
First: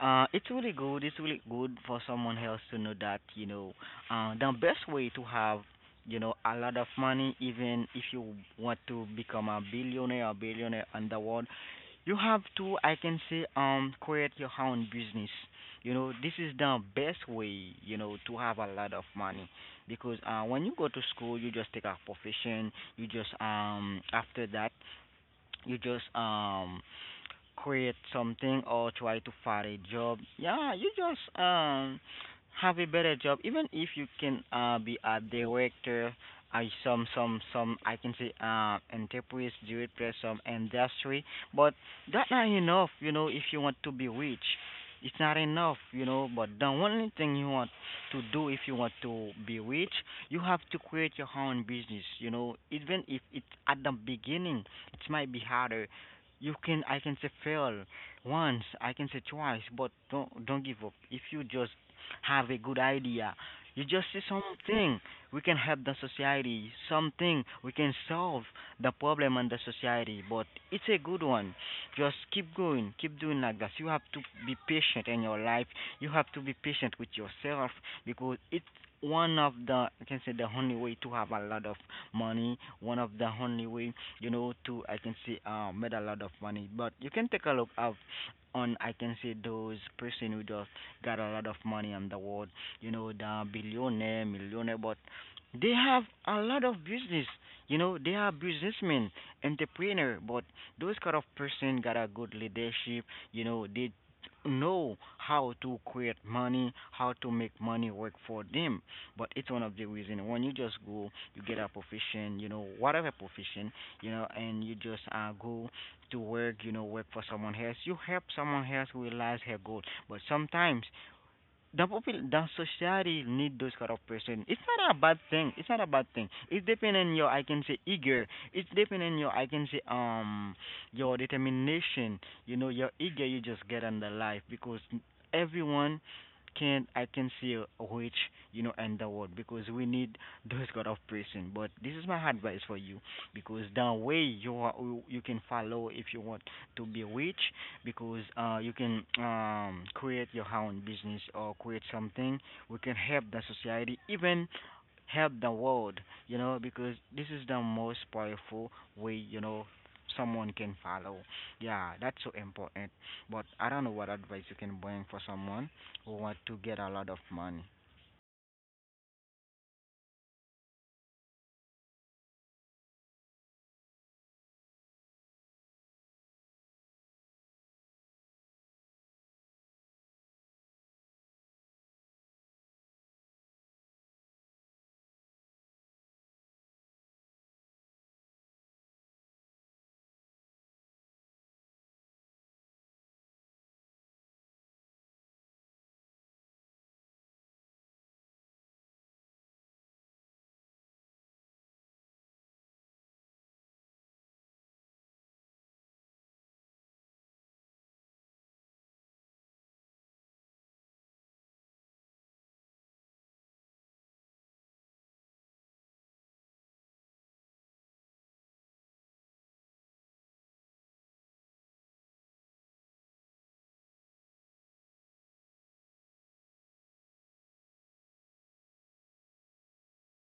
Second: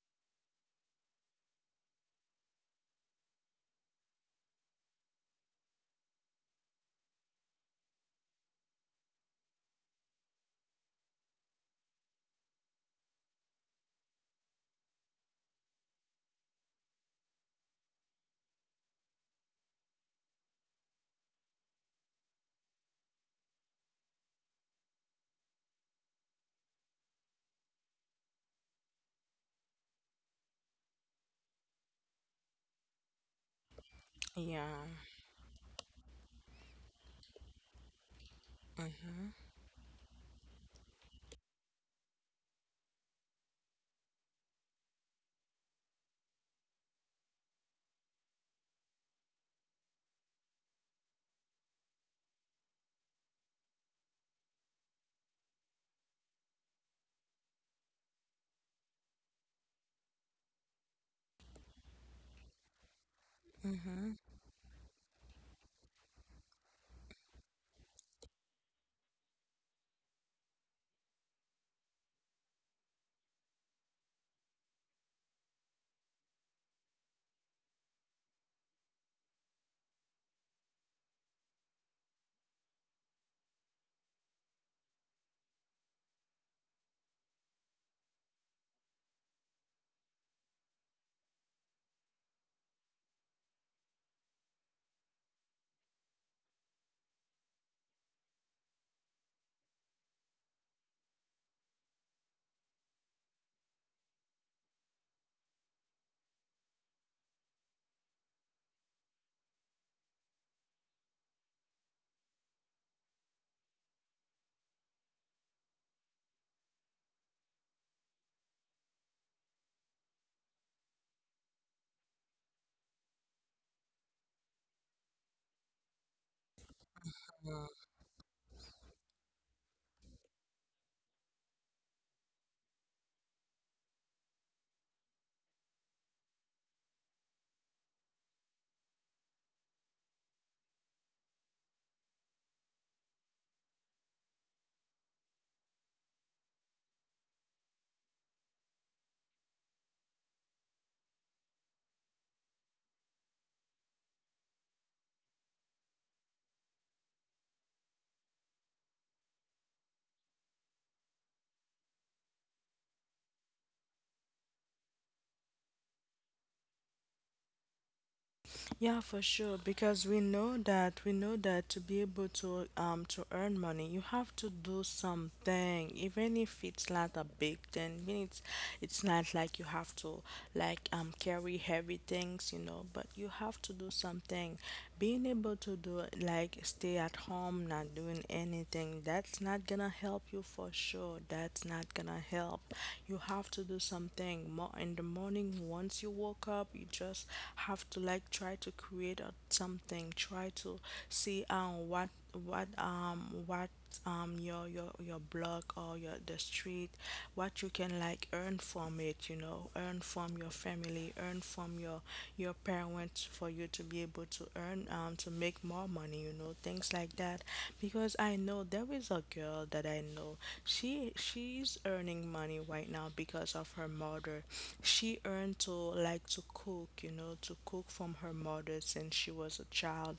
uh, it's really good, it's really good for someone else to know that, you know, uh, the best way to have, you know, a lot of money, even if you want to become a billionaire or billionaire on the world, you have to I can say um create your own business. You know, this is the best way, you know, to have a lot of money, because uh when you go to school, you just take a profession, you just um after that, you just um create something or try to find a job. Yeah, you just um have a better job. Even if you can Yeah. uh be a director, I some some some I can say uh Mhm. enterprise director, some industry, but that's not enough. You know, if you want to be rich, it's not enough. You know, but the only thing you want to do, if you want to be rich, you have to create your own business. You know, even if it's at the beginning, it might be harder. You can I can say fail once, I can say twice, but don't don't give up. If you just have a good idea, you just Mhm. see something we can help the society, something we can solve the problem in the society. But it's a good one. Just keep going, keep doing like that. You have to be patient in your life. You have to be patient with yourself because it's one of the I can say the only way to have a lot of money, one of the only way, you know, to I can say uh, made a lot of money. But you can take a look up on I can say those person who just got a lot of money on the world, you know, the billionaire, millionaire, but they have a lot of business. You know, they are businessmen, entrepreneur, but those kind of person got a good leadership. You know, they know how to create money, how to make money work for them. But it's one of the reason when you just go, you get a profession, you know, whatever profession, you know, and you just uh, go to work, you know, work for someone else. You help someone else realize her goal. But sometimes the popul the society need those kind of person. It's not a bad thing. It's not a bad thing. It's depending on your I can say Mm. eager. It's depending on your I can say um your determination. You know, you're eager, you just get on the life, because everyone can I can see which, you know, in the world, because we need those kind of person. But this is my advice for you, because the way you are, you can follow if you want to be rich, because uh, you can um, create your own business or create something we can help the society, even help the world, you know, because this is the most powerful way, you know, someone can follow. Yeah, that's so important, but I don't know what advice you can bring for someone who want to get a lot of money. Yeah, for sure. Because we know that, we know that to be able to um to earn money, you have to do something, even if it's not a big thing. I mean, it's it's not like you have to like um carry heavy things, you know. But you have to do something. Being able to do like stay at home, not doing anything, that, that's not gonna help you for sure. That's not gonna help. You have to do something more in the morning. Once you woke up, you just have to like try to create a, something. Try to see um what, what um what um your your your block or your, the street, what you can like earn from it, you know, earn from your family, earn from your your parents, for you to be able to earn um to make more money, you know, things like that. Because I know there is a girl that I know. She she's earning money right now because of her mother. She earned to like to cook, you know, to cook from her mother since she was a child.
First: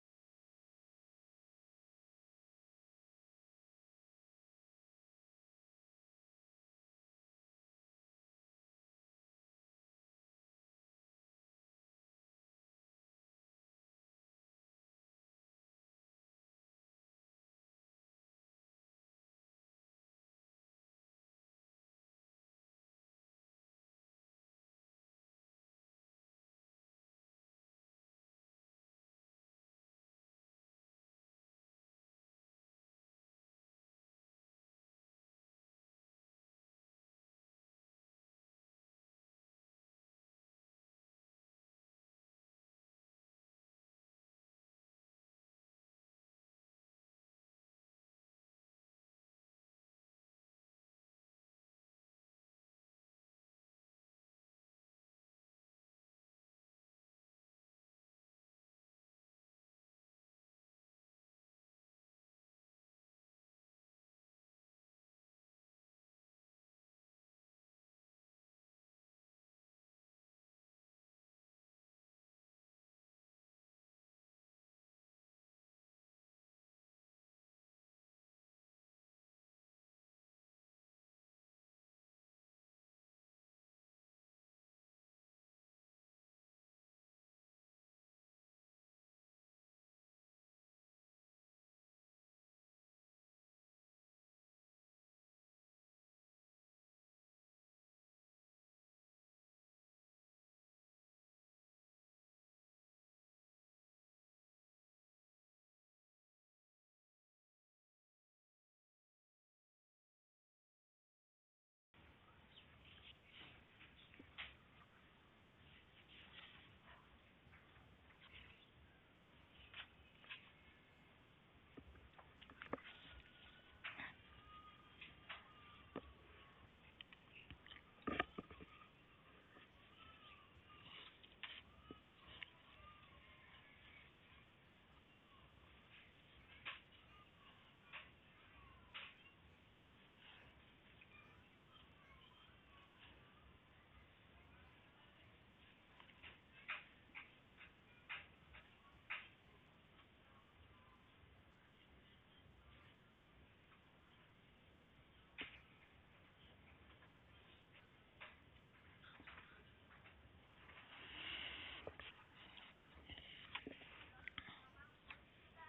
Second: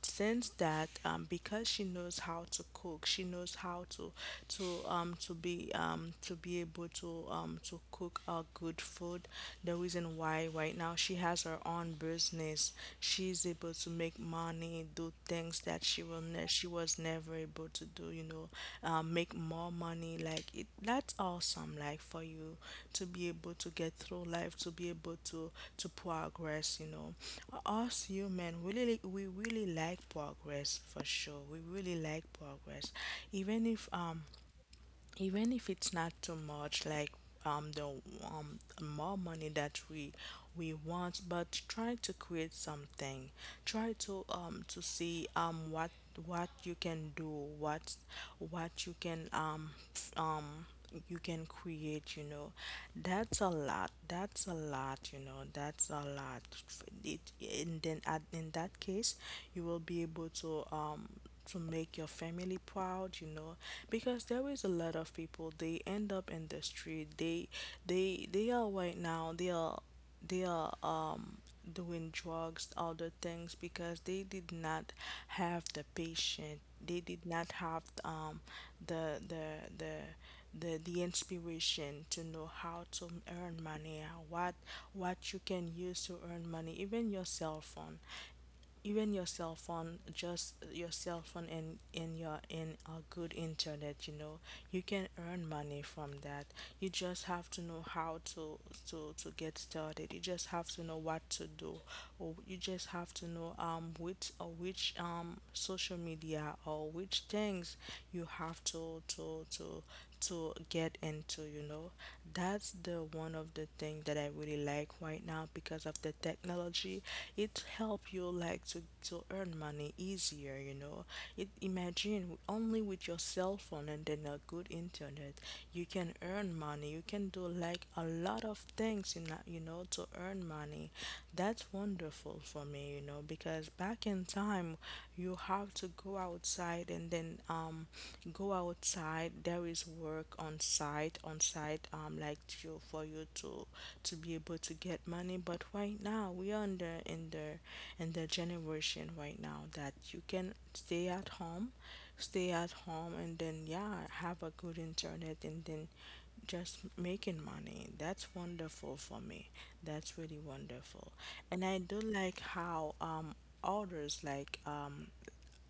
Since that, um, because she knows how to cook, she knows how to to um to be, um to be able to, um to cook a good food, the reason why right now she has her own business. She's able to make money, do things that she will ne- she was was never able to do, you know, um, make more money. Like, it, that's awesome. Like for you to be able to get through life, to be able to to progress, you know. Us human, we really we really like progress for sure. We really like progress, even if um even if it's not too much like um the, um more money that we we want. But try to create something, try to, um to see um what what you can do, what what you can, um f- um you can create, you know. that's a lot that's a lot you know that's a lot. F- it And then at, in that case, you will be able to, um to make your family proud, you know. Because there is a lot of people they end up in the street. They they they are right now, they are, they are, um doing drugs, other things because they did not have the patient, they did not have um the, the the, the, the inspiration to know how to earn money. uh, what what you can use to earn money, even your cell phone, even your cell phone, just your cell phone and in your, in a good internet, you know, you can earn money from that. You just have to know how to, to to get started. You just have to know what to do, or you just have to know um which, or which um social media, or which which things you have to to to to get into, you know. That's the one of the thing that I really like right now, because of the technology, it help you like to to earn money easier, you know. It, imagine, only with your cell phone and then a good internet, you can earn money, you can do like a lot of things in that, you know, to earn money. That's wonderful for me, you know, because back in time, you have to go outside and then um go outside. There is work on site, on site um like you, for you to to be able to get money. But right now, we are in the, in the, in the generation right now that you can stay at home, stay at home, and then yeah, have a good internet, and then just making money. That's wonderful for me. That's really wonderful. And I do like how um others like um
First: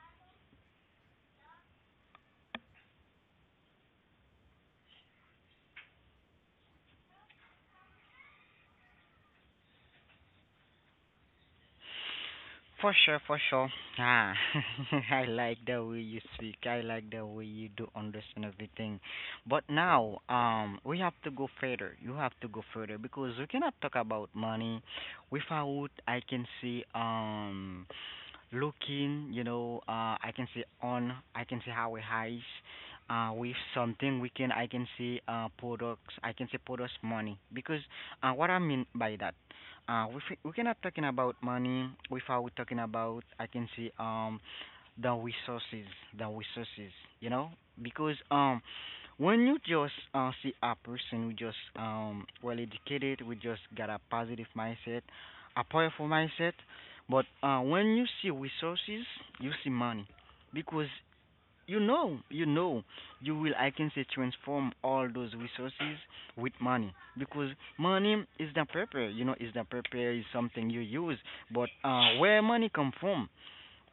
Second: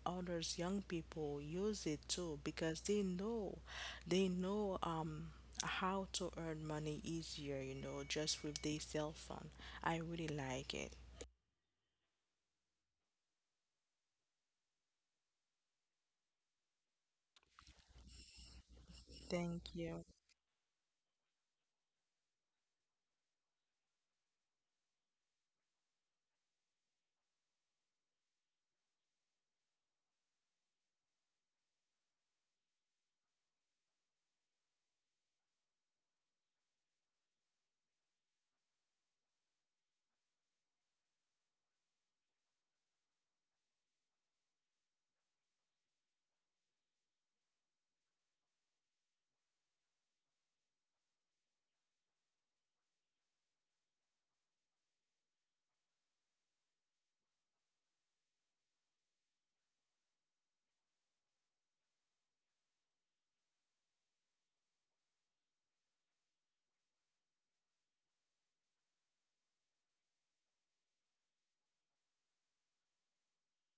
others, young people use it too, because they know, they know um how to earn money easier, you know, just with their cell phone. I really like it. For sure, for sure. Ah, I like the way you speak. I like the way you do understand everything. But Thank you. now, um, we have to go further. You have to go further because we cannot talk about money without I can see um looking, you know, uh, I can see on, I can see how it highs, uh, with something we can, I can see, uh, products, I can see products money. Because, uh, what I mean by that, uh, we fi- we cannot talking about money without talking about I can say um the resources, the resources, you know, because um when you just uh, see a person who just um well educated, we just got a positive mindset, a powerful mindset, but uh, when you see resources, you see money, because you know, you know, you will. I can say transform all those resources with money, because money is the paper. You know, is the paper, is something you use. But uh, where money come from?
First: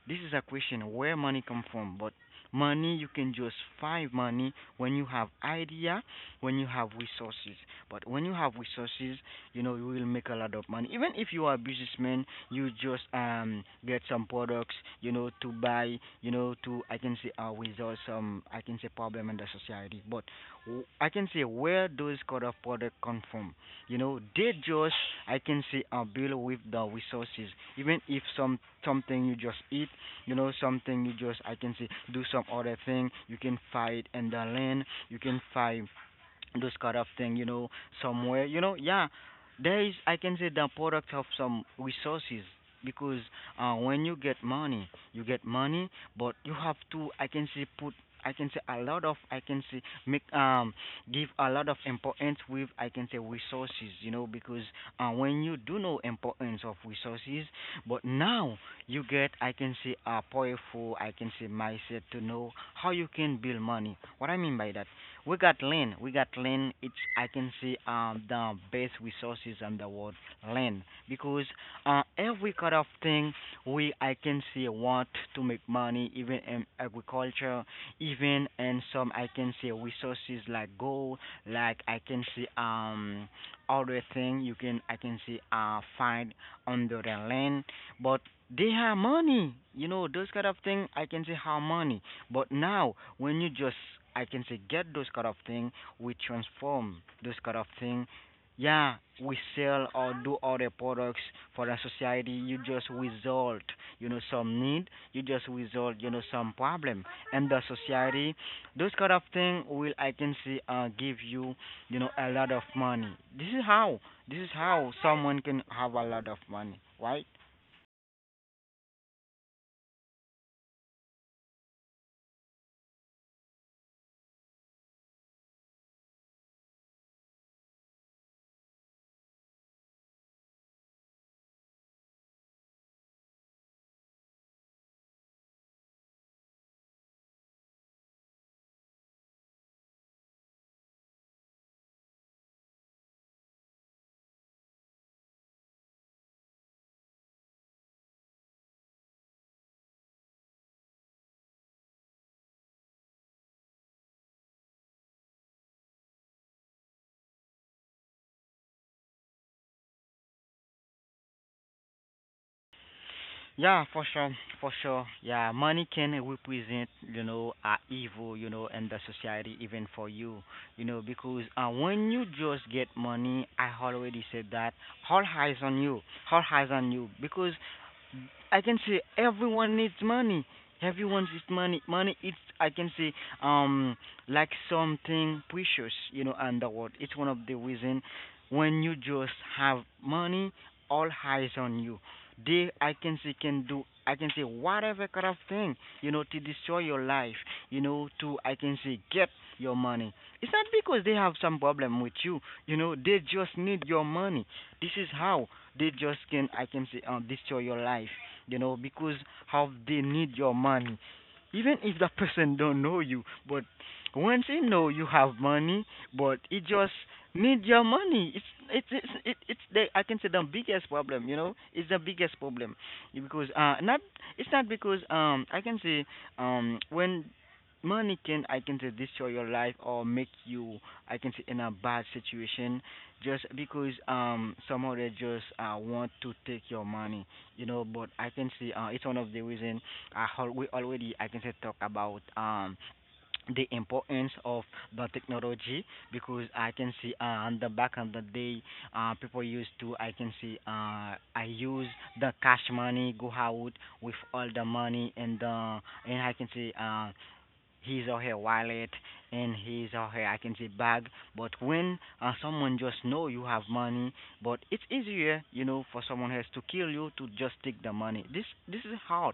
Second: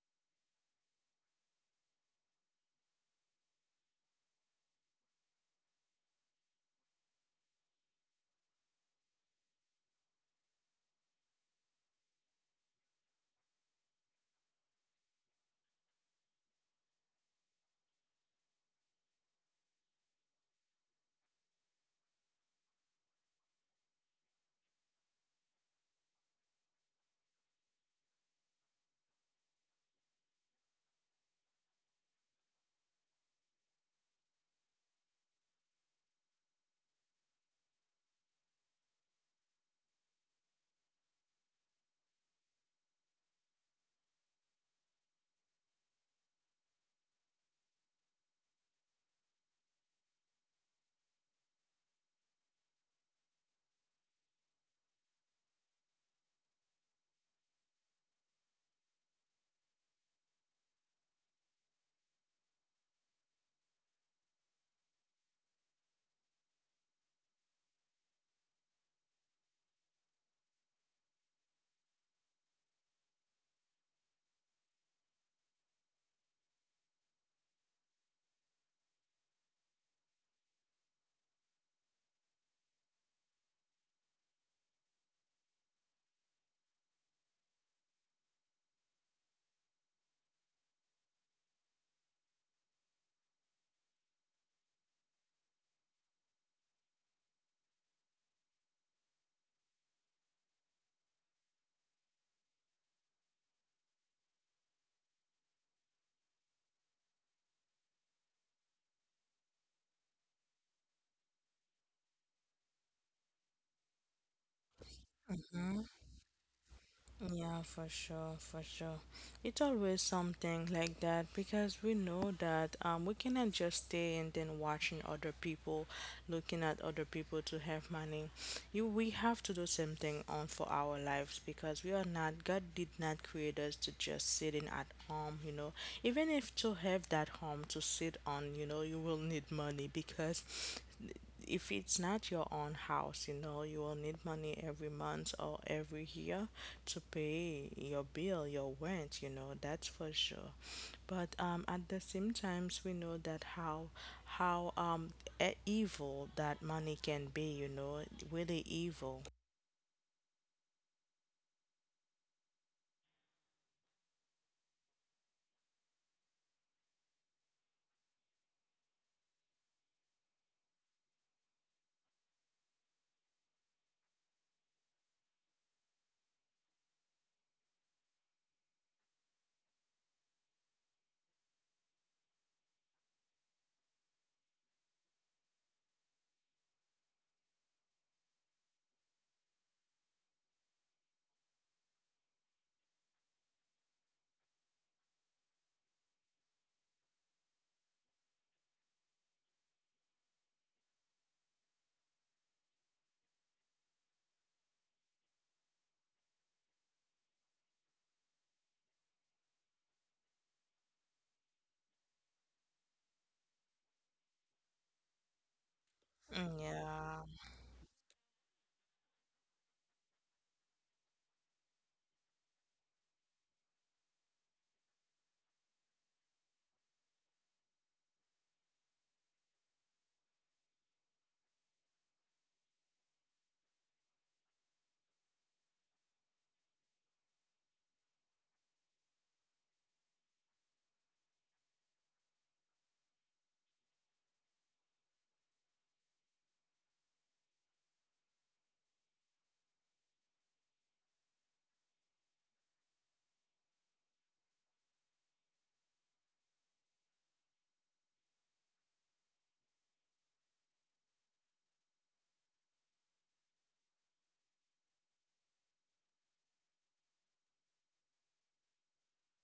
This is a question, where money come from, but money you can just find money when you have idea, when you have resources. But when you have resources, you know you will make a lot of money. Even if you are a businessman, you just um get some products, you know, to buy, you know, to I can say uh, resolve some I can say problem in the society. But w- I can say where those kind of product come from. You know, they just I can say uh, build with the resources. Even if some something you just eat, you know, something you just I can say do some other thing, you can fight in the land, you can fight this kind of thing, you know, somewhere, you know, yeah, there is, I can say, the product of some resources, because uh, when you get money, you get money, but you have to, I can say, put. I can say a lot of I can say make um give a lot of importance with I can say resources, you know, because uh, when you do know importance of resources, but now you get I can say a powerful I can say mindset to know how you can build money. What I mean by that, we got land. We got land. It's I can see um the best resources on the world, land, because uh every kind of thing we I can see want to make money, even in agriculture, even in some I can see resources like gold, like I can see um other thing you can I can see uh find under the land, but they have money. You know, those kind of thing I can see how money. But now, when you just, I can say, get those kind of thing, we transform those kind of thing. Yeah, we sell or do other products for the society. You just resolve, you know, some need. You just resolve, you know, some problem, and the society. Those kind of thing will, I can say, uh, give you, you know, a lot of money. This is how. This is how someone can Mm-hmm. have a lot of money, right? Yeah, for sure, for sure. It's always something like that, because we know that um we cannot just stay and then watching other people, looking at other people to have money. You, we have to do something on for our lives, because we are not, God did not create us to just sitting at home, you know. Even if to have that home to sit on, you know, you will need money, because if it's not your own house, you know, you will need money every month or every year to pay your bill, your rent, you know, that's for sure. But um, at the same times, we know that how how um e- evil that money can be, you know, really evil. Yeah, for sure, for sure. Yeah, money can represent, you know, uh, evil, you know, in the society, even for you, you know, because uh, when you just get money, I already said that, all eyes on you, all eyes on you, because I can say everyone needs money. Everyone needs money. Money is I can say um like something precious, you know, and the world. It's one of the reason when you just have money, all eyes on you. They I can say can do I can say whatever kind of thing, you know, to destroy your life, you know, to I can say get your money. It's not because they have some problem with you, you know, they just need your money. This is how they just can I can say um, destroy your life, you know because how they need your money, even if that person don't know you. But once he know you have money, but Mm. he just Yeah, need your money. It's it's it's it, it's the I can say the biggest problem, you know, it's the biggest problem, because uh not it's not because um I can say um when money can I can say destroy your life or make you I can say in a bad situation, just because um somehow they just uh want to take your money. You know, but I can see, uh, it's one of the reason I al- we already I can say talk about um the importance of the technology, because I can see, uh, on the back of the day, uh, people used to I can see, uh, I use the cash money, go out with all the money, and uh, and I can see, uh, his or her wallet and his or her I can say bag. But when uh, someone just know you have money, but it's easier, you know, for someone else to kill you, to just take the money. This this is how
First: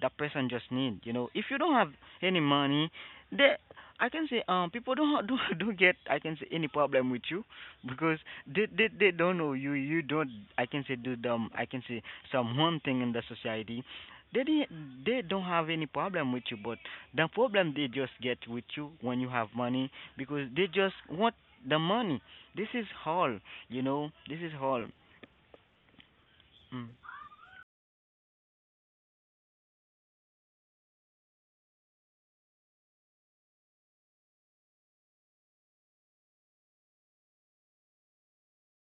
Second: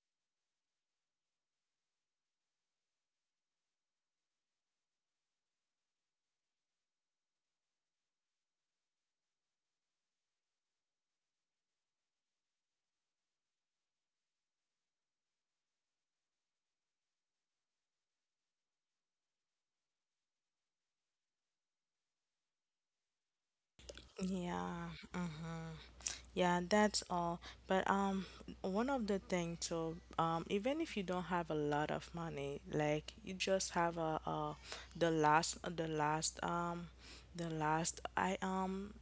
that person just need, you know, if you don't have any money, they I can say um people don't do do get I can say any problem with you, because they they they don't know you you don't I can say do them I can say some one thing in the society. They didn't, they don't have any problem with you, but the problem they just get with you when you have money, because they just want the money. This is all, you know. This is yeah. all. Mm-hmm. Yeah, Mm. that's all. But um, one of the things too, um, even if you don't have a lot of money, like you just have a, a the last the last um the last I um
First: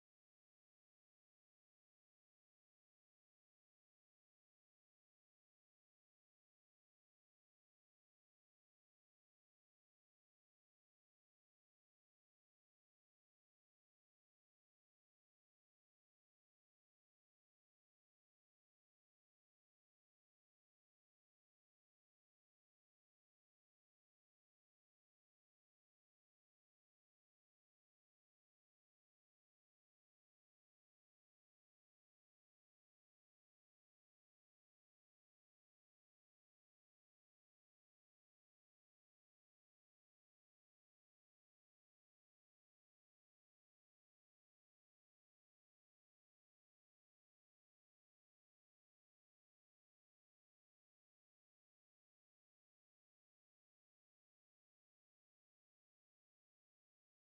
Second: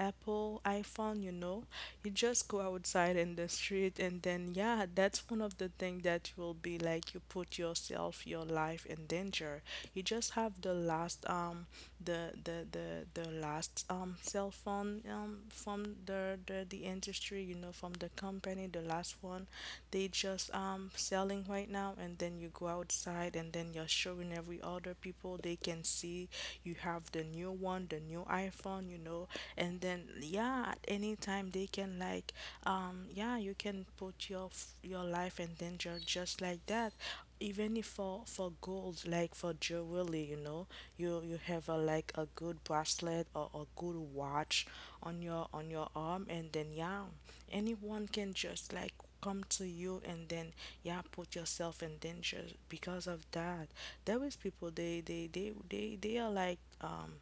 Apple iPhone, you know, you just go outside in the street, and then yeah, that's one of the things that will be like you put yourself, your life in danger. You just have the last um the the the, the last um cell phone um from the, the the industry, you know, from the company, the last one they just um selling right now. And then you go outside and then you're showing every other people they can see you have the new one, the new iPhone, you know. And then yeah, at any time they can like um, yeah, you can put your f- your life in danger just like that. Even if for for gold, like for jewelry, you know, you you have a like a good bracelet or a good watch on your on your arm, and then yeah, anyone can just like come to you and then yeah, put yourself in danger because of that. There is people, they they they they, they are like um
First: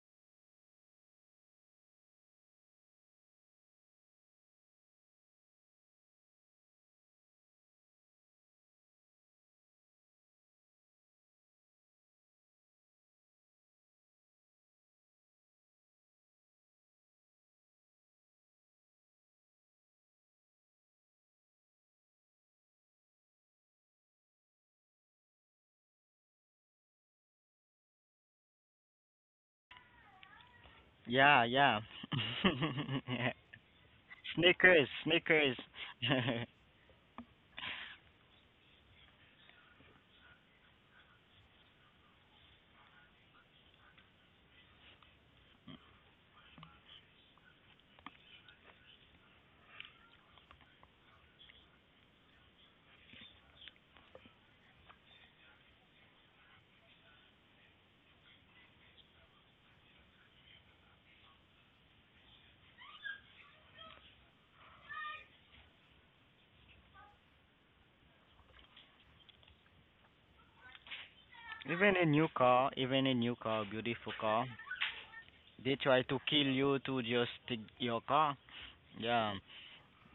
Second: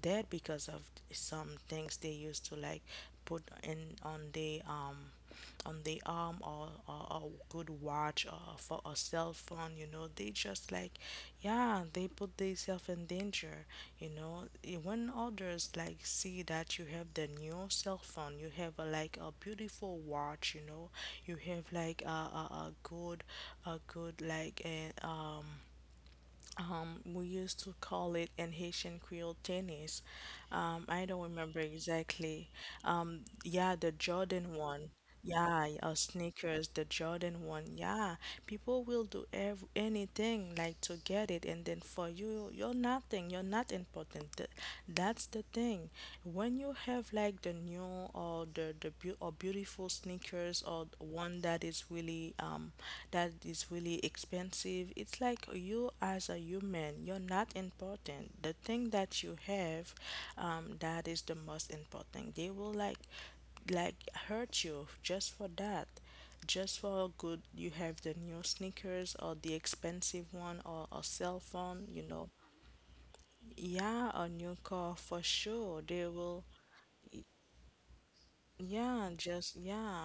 dead because of some things they used to like put in on the um on the arm, or, or a good watch or for a cell phone, you know, they just like yeah, they put themselves in danger, you know. Eh, when others like see that you have the new cell phone, you have a, like a beautiful watch, you know, you have like a, a, a good, a good like a, um um, we used to call it in Haitian Creole, tennis. Um, I don't Yeah, remember yeah. exactly. Um, yeah, the Jordan Sneakers, one. sneakers. Yeah, or sneakers, the Jordan one. Yeah, people will do ev anything like to get it, and then for you, you're nothing. You're not important. Th- that's the thing. When you have like the new or the the beau- or beautiful sneakers, or one that is really um that is really expensive, it's like you as a human, you're not important. The thing that you have, um, that is the most important. They will like like hurt you just for that, just for good you have the new sneakers or the expensive one or a cell phone, even a you new know. car, even a new car, beautiful Yeah, a car. new car for They sure. try They to kill will, you to just take your car. yeah, Yeah. just,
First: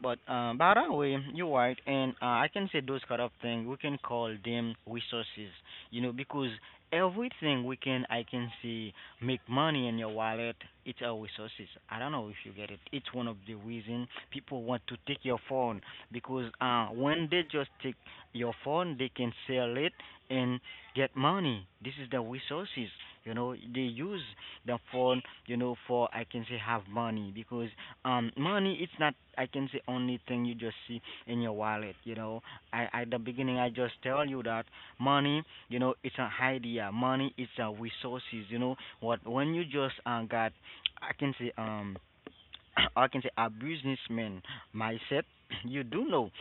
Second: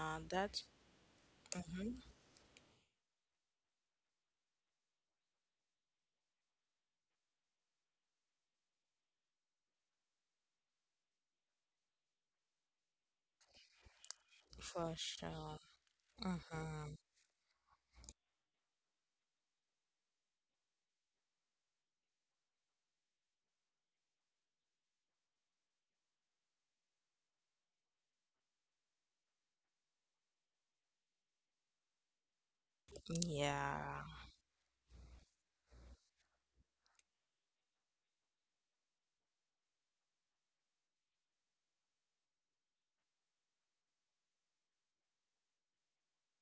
But uh, that's by the way, you're right, and uh, I can say those kind of things we can call them resources, you know, because everything we can I can see make money in your wallet, it's our resources. I don't know if you get it. It's one of the reason people want for to take your sure. phone, because uh, Hmm. when they just take your phone, they can sell it and get money. This is the resources, you know. They use the phone, you know, for I can say have money, because um money it's not I can say only thing you just see in your wallet, you know. I at the beginning, I just Yeah. tell you that money, you know, it's an idea. Money, it's a resources. You know what, when you just uh, got I can say um or I can say a businessman mindset, you do know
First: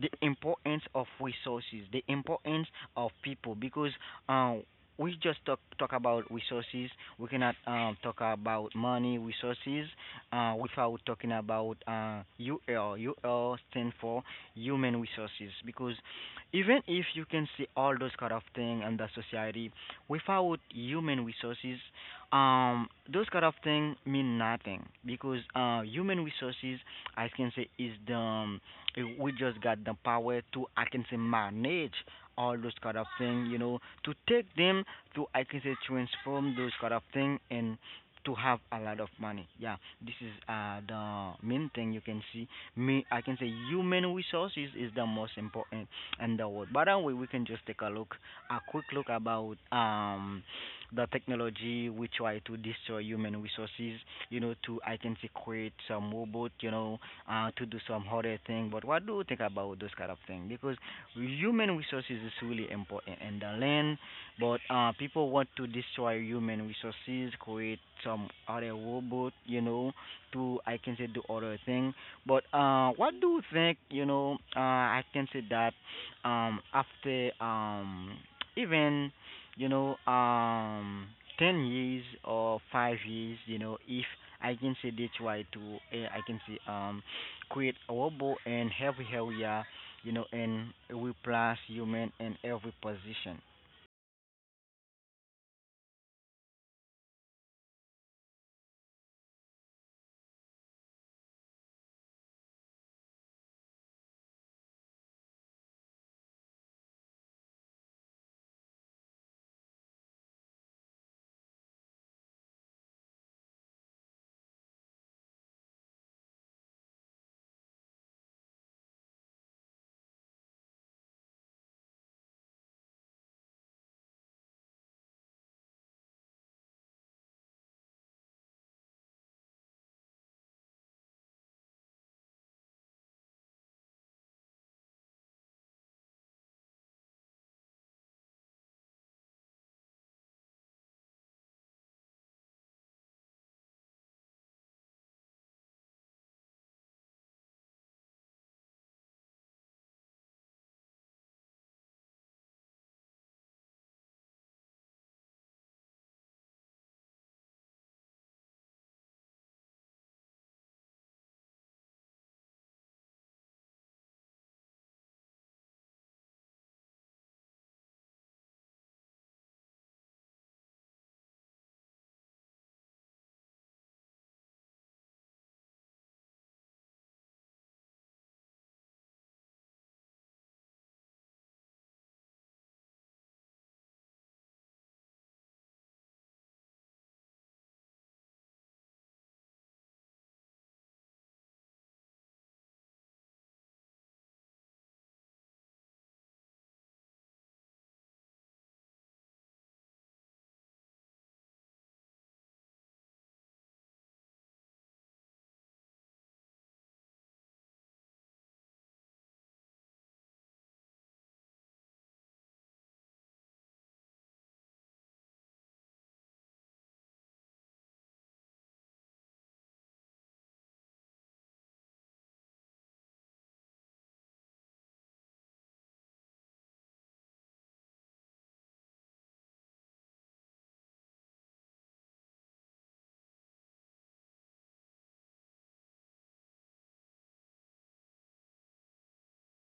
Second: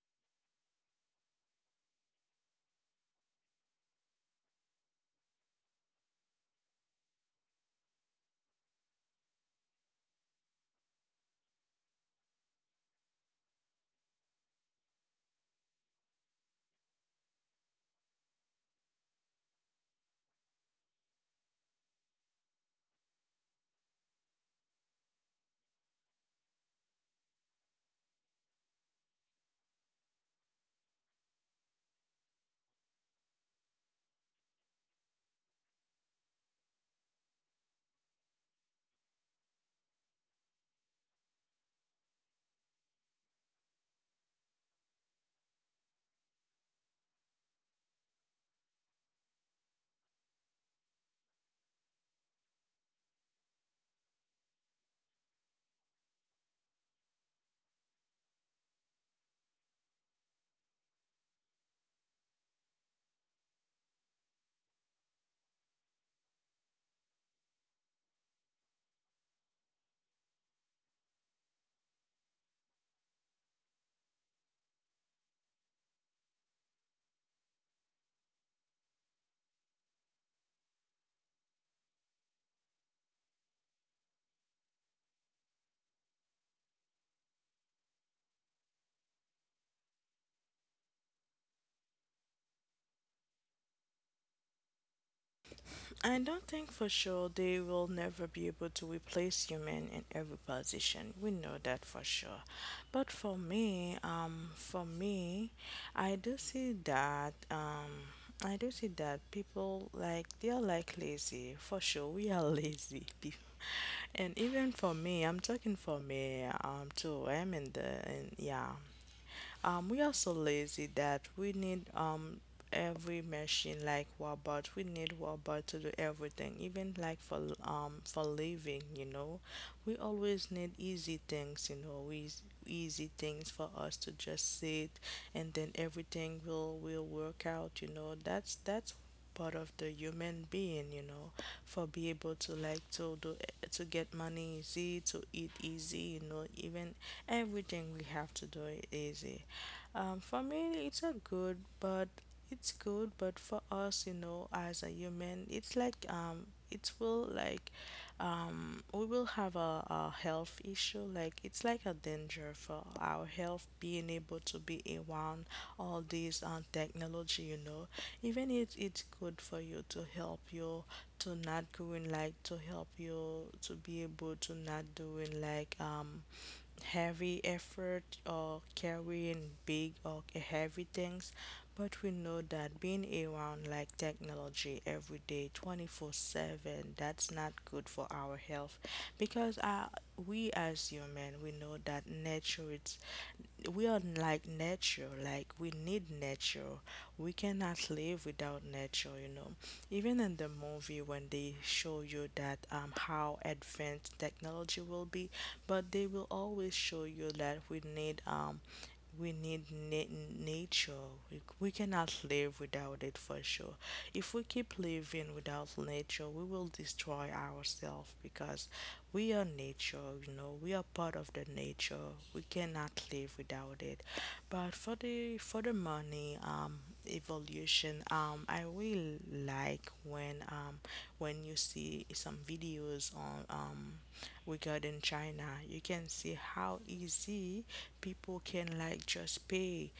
the importance of resources, the importance of people, because uh we just talk talk about resources. We cannot um, talk about money resources uh, without talking about uh, U L. U L stands for human resources, because even if you can see all those kind of things in the society, without human resources, um those kind of things mean nothing, because uh human resources I can say is the um, eh, we just got the power to I can say manage all those kind of things, you know, to take them, to I can say transform those kind of thing and to have a lot of money. Yeah, this is uh the main thing you can see. Me, I can say human resources is the most important in the world. By the way, we can just take a look, a quick look about um the technology. We try to destroy human resources, you know, to I can say create some robot, you know, uh, to do some other thing. But what do you think about those kind of things? Because human resources is really important in the land, but uh, people want to destroy human resources, create some other robot, you know, to I can say do other thing. But uh, what do you think, you know, uh, I can say that um, after um, even, you know, um, ten years or five years, you know, if I can say they try to, eh, I can say, um, create a robot in every area, you know, and replace human in every position. I don't think for sure they will never be able to replace human in every position. We know that for sure. But for me, um, for me, I do see that, um, I do see that people like they are like lazy. For sure, we are lazy people. And even for me, I'm talking for me um too. I'm in the in, yeah. Um, we are so lazy that we need um every machine like robot. We need robot to do everything, even like for l- um for living. You know, we always need easy things. You know, we easy things for us to just sit, and then everything will will work out. You know, that's that's part of the human being, you know, for be able to like to do, to get money easy, to eat easy, you know, even everything we have to do it easy. Um, for me, it's a good, but it's good, but for us, you know, as a human, it's like um, it will like um, we will have a, a health issue. Like it's like a danger for our health being able to be around all these um, technology. You know, even if it's good for you to help you to not going like to help you to be able to not doing like um heavy effort or carrying big or heavy things, but we know that being around like technology every day, twenty-four seven, that's not good for our health because uh, we as human, we know that nature it's we are like nature like we need nature. We cannot live without nature, you know. Even in the movie when they show you that um how advanced technology will be, but they will always show you that we need um we need na- nature. We, we cannot live without it for sure. If we keep living without nature, we will destroy ourselves because we are nature, you know, we are part of the nature. We cannot live without it. But for the for the money um evolution, um I really like when um when you see some videos on um regarding China, you can see how easy people can like just pay.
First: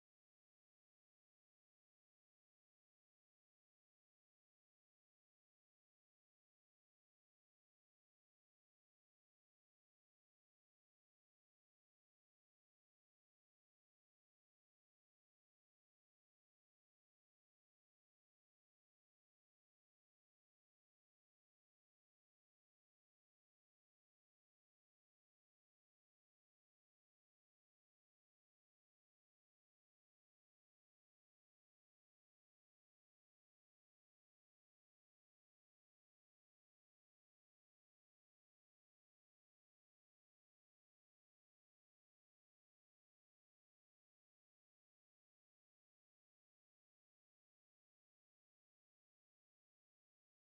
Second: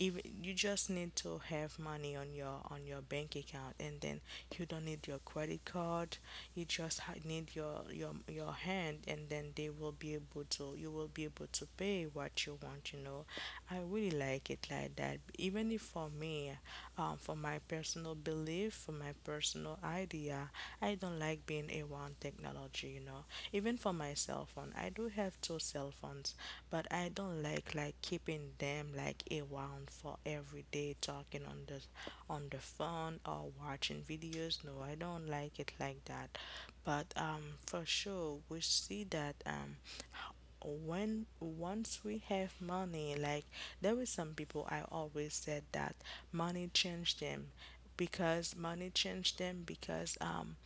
Even you just need to have money on your on your bank account, and then you don't need your credit card, you just ha- need your your your hand, and then they will be able to, you will be able to pay what you want, you know. I really like it like that, even if for me, um, for my personal belief, for my personal idea, I don't like being around technology, you know. Even for my cell phone, I do have two cell phones, but I don't like like keeping them like around for every day talking on the on the phone or watching videos. No, I don't like it like that. But um, for sure, we see that um, when once we have money, like there were some people I always said that money changed them because money changed them because um